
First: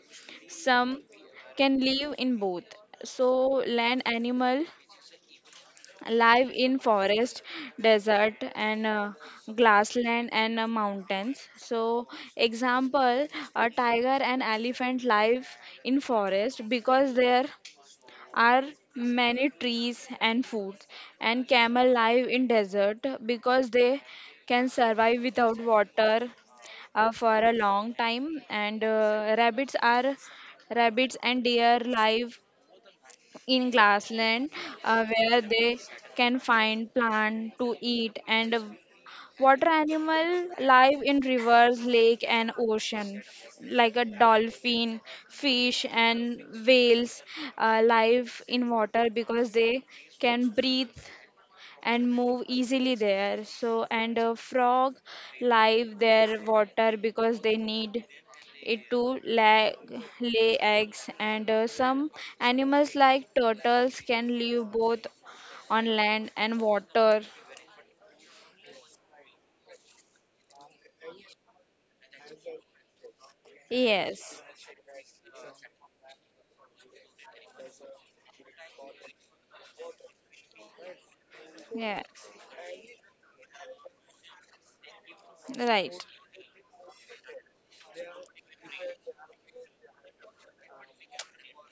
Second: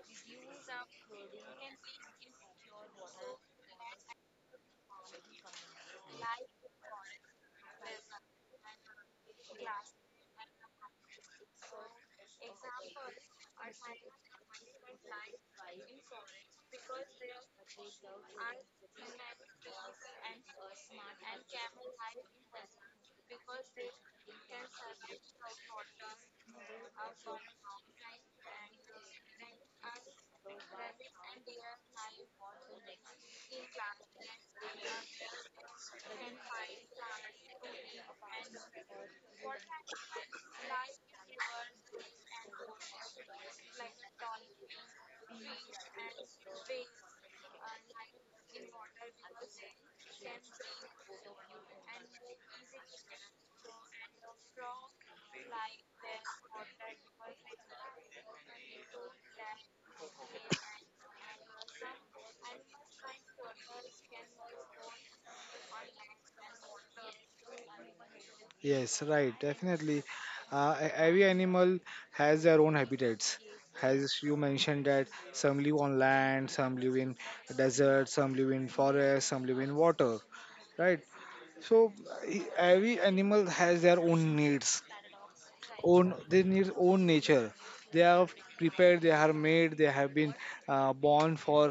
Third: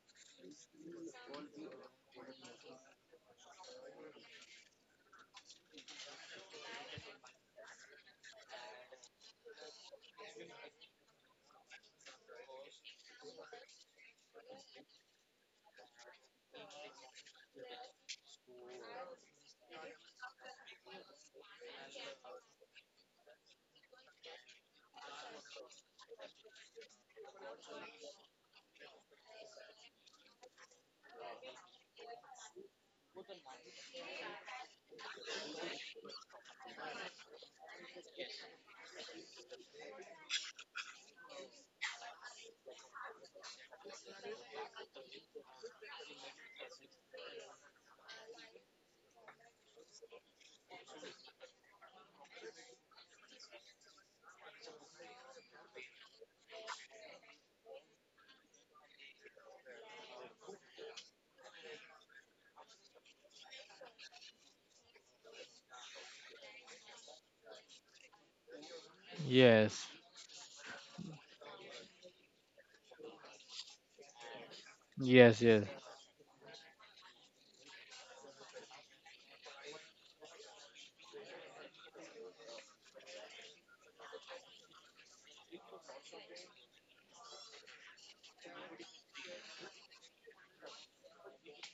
some can live in both. So land animal live in forest, desert, and grassland, and mountains. So, example, a tiger and elephant live in forest because there are many trees and food, and camel live in desert because they can survive without water for a long time, and rabbits and deer live in grassland, where they can find plant to eat. And water animal live in rivers, lake, and ocean, like a dolphin, fish, and whales live in water because they can breathe and move easily there. So, and a frog live their water because they need it to lay eggs. And some animals like turtles can live both on land and water.
Yes, right,
yes,
definitely. Every animal has their own habitats, as you
Yes,
mentioned that
yes,
some
yes,
live on land, some live in desert, some live in forest, some live in water, right? So
yes,
every animal has their own needs,
right,
own, they need own nature. They are prepared, they are made, they have been born for,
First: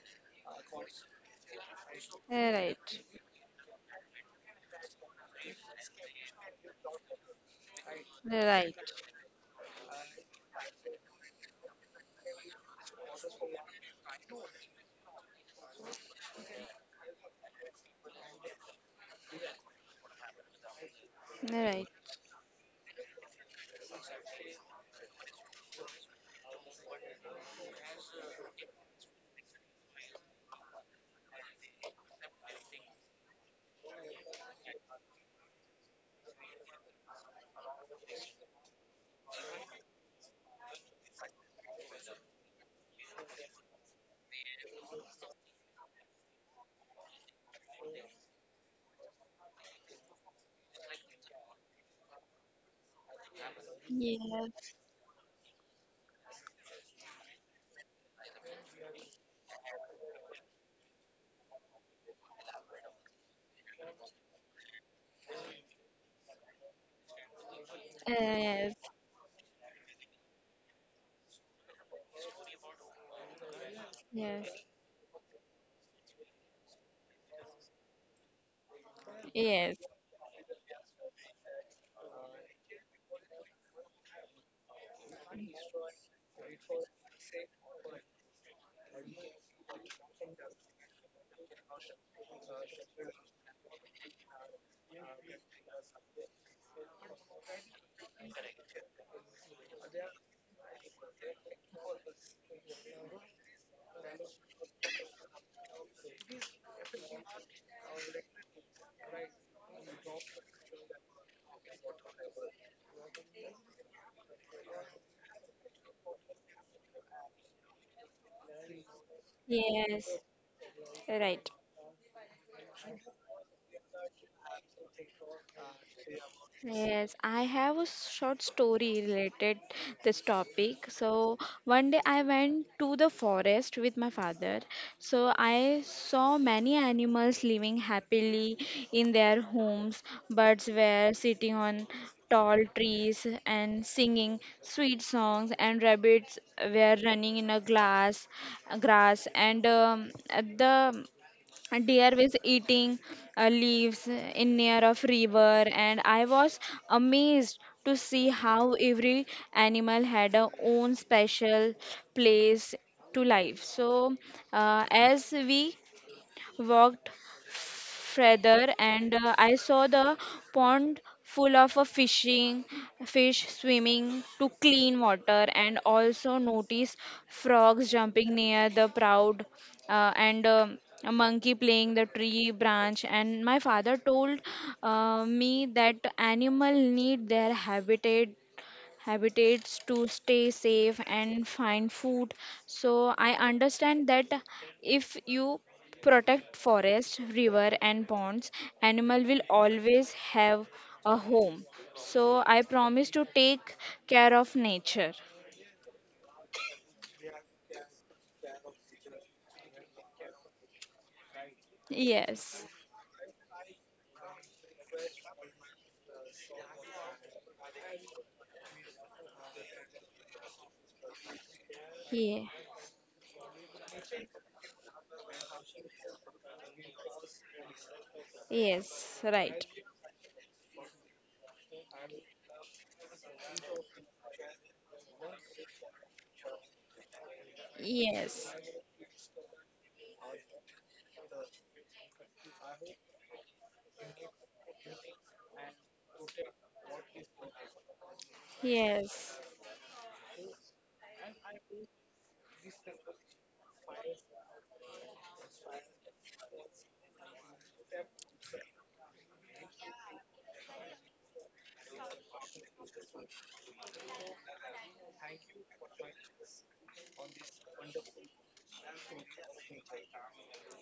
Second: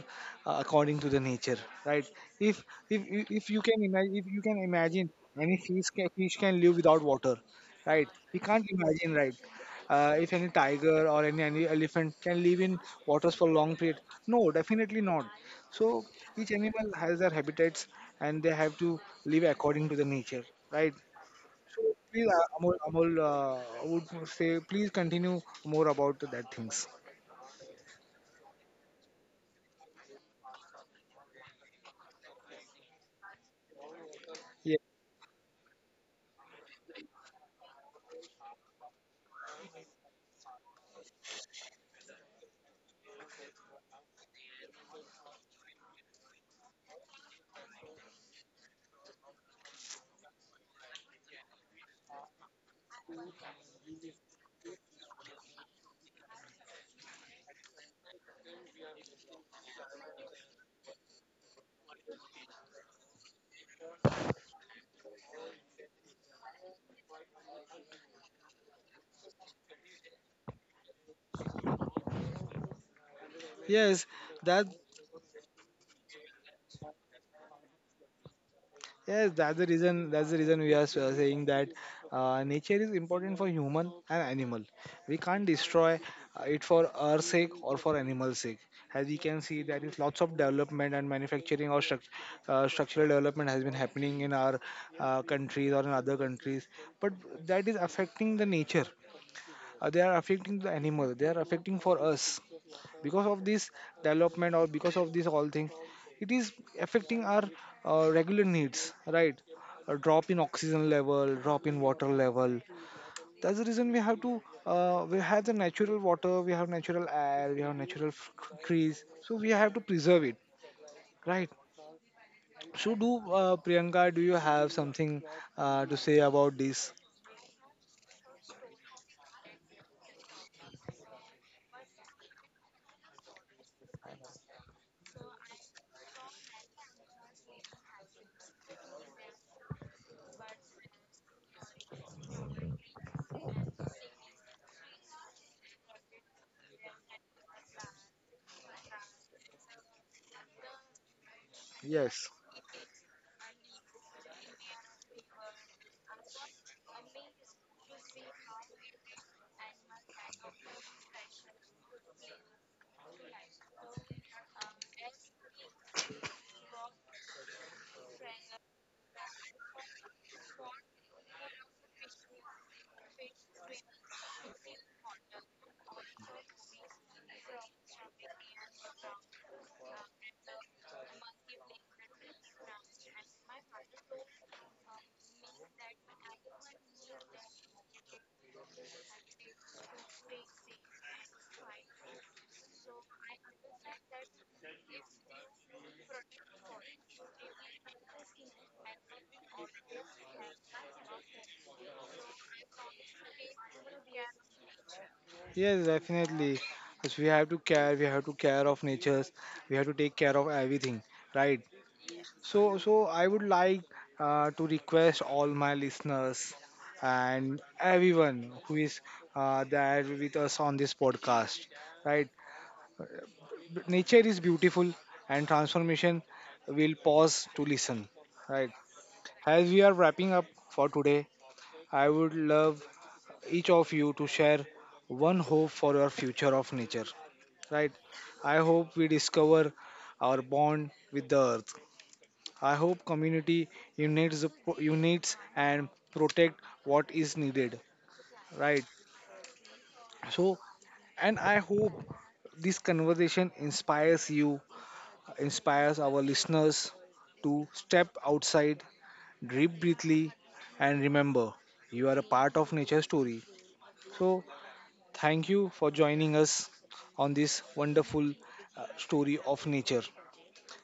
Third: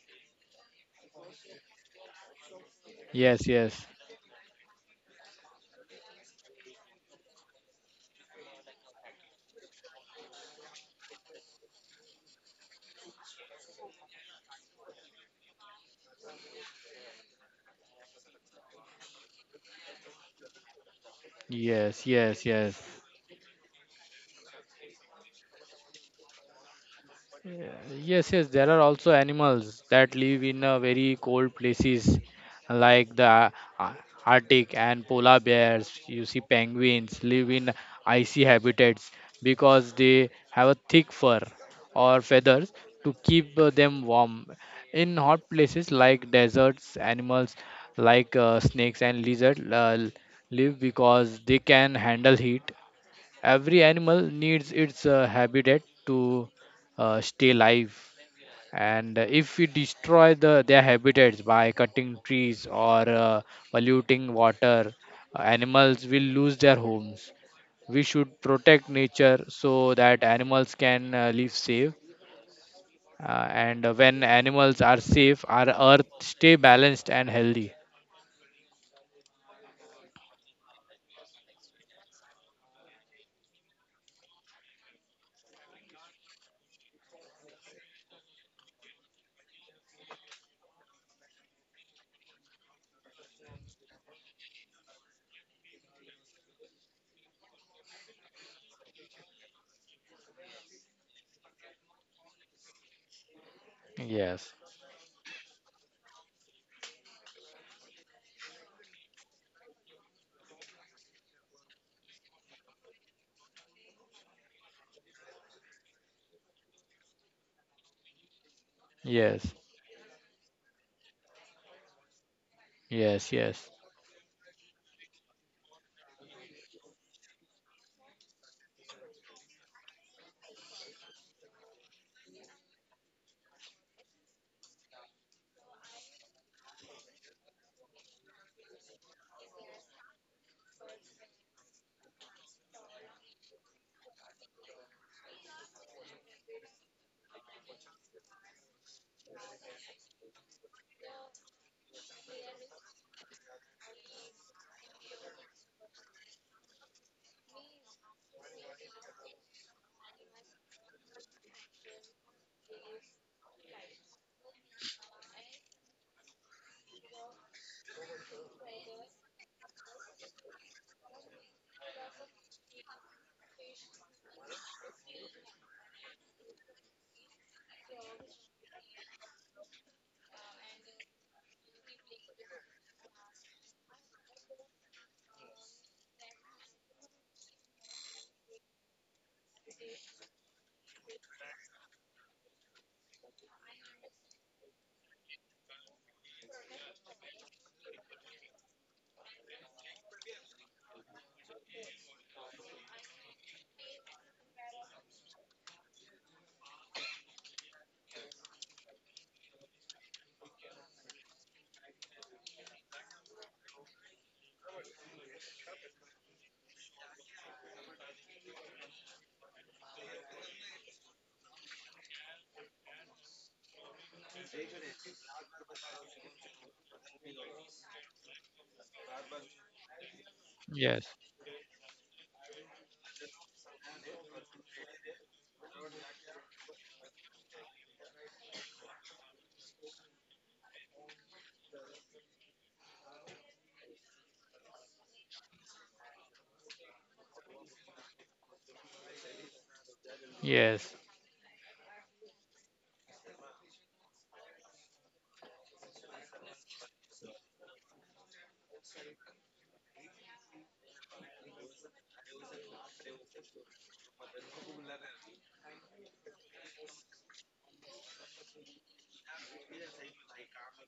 according to the nature, right? if if
right,
if
yes,
if you can
yes,
imagine, any fish can live without water, right? We can't
right,
imagine, right? Uh, if any tiger or any elephant can live in waters for long period, no, definitely not. So each animal has their habitats and they have to live according to the nature, right? So
right.
yes,
please,
yes,
uh,
yes.
Amol, Amol, uh, would say please continue more about that things.
Yeah, yes, yes, there are also animals that live in very cold places, like the Ar- Arctic
Yeah.
and polar bears. You see, penguins live in icy habitats because they have a thick fur or feathers to keep them warm. In hot places like deserts, animals like snakes and lizards live because they can handle heat. Every animal needs
Yes,
its habitat to stay alive. And if we destroy the, their habitats by cutting trees or polluting water, animals will lose their homes. We should
yes,
protect nature so that animals can live safe. And
Yes,
When
yes,
that
animals are safe, our earth stay balanced and healthy.
yes, that's the reason. That's the reason we are saying that nature is important for human and animal. We can't destroy it for our sake or for animal's sake. As we can see, there is lots of development and manufacturing or structural development has been happening in our countries or in other countries, but that is affecting the nature. They are affecting the animal, they are affecting for us, because of this
Yes,
development or because of this all thing, it is affecting our regular needs, right? A drop in oxygen level, drop in water level. That's the reason we have to, we have the natural water, we have natural air, we have trees, so we
yes,
have to
yes, yes,
preserve it, right?
right.
So do,
yes, yes,
Priyanka, do you have something to say about this?
Yes, I have a short story related this topic. So one day I went to the forest with my father. So I saw many animals living happily in their homes. Birds were sitting on tall trees and singing sweet songs, and rabbits were running in a glass grass, and the a deer
Yes.
was eating leaves in near of river, and I was amazed to see how every animal had a own special place to life. So as we walked feather, and I saw the pond full of a fishing fish swimming to clean water, and also noticed frogs jumping near the proud, and a monkey playing the tree branch, and my father told me that animal need their habitats to stay safe and find food. So I understand that if you protect forest, river and ponds, animal will always have a home. So I promise to take care of nature.
Yes, definitely. Because we have to care, we have to care of natures, we have to take care of everything, right?
Yes.
So, so I would like to request all my listeners and everyone who is there with us on this podcast, right?
Yeah.
Nature is beautiful, and transformation will pause to listen, right?
Yes, right.
As we are wrapping up for
yes,
today, I would love each of you to share one hope for your future of nature, right?
Yes.
I hope we discover our bond with the earth. I hope community unites, unites and protect what is needed, right?
Yes.
So,
yes,
and I hope this conversation inspires you, inspires our listeners to step outside, deep breathly, and remember, you are a part of nature story. So, thank you for joining us on this wonderful story of nature.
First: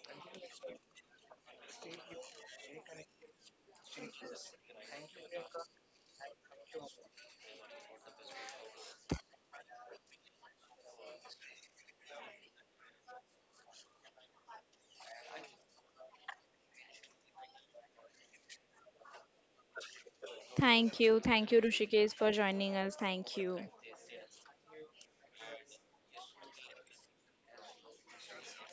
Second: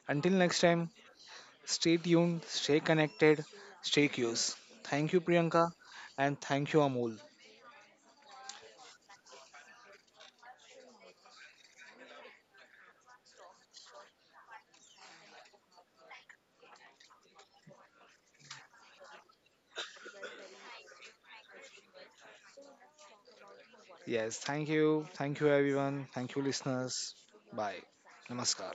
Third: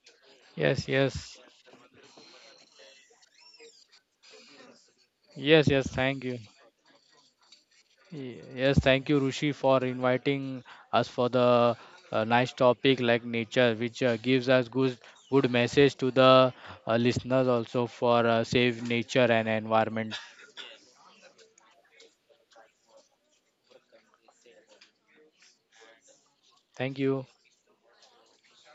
Until next
yes,
time,
yes,
stay tuned, stay connected, stay curious. Thank you,
yes,
Priyanka,
yes. Thank you.
and thank you, Amol.
Yes, thank you, Rushi, for inviting us for the nice topic like nature, which gives us good good message to the listeners also for save nature and environment.
Thank you. Thank you, Rushikesh, for joining us. Thank you.
Yes, thank you. Thank you, everyone. Thank you,
Thank
listeners.
you.
Bye. Namaskar.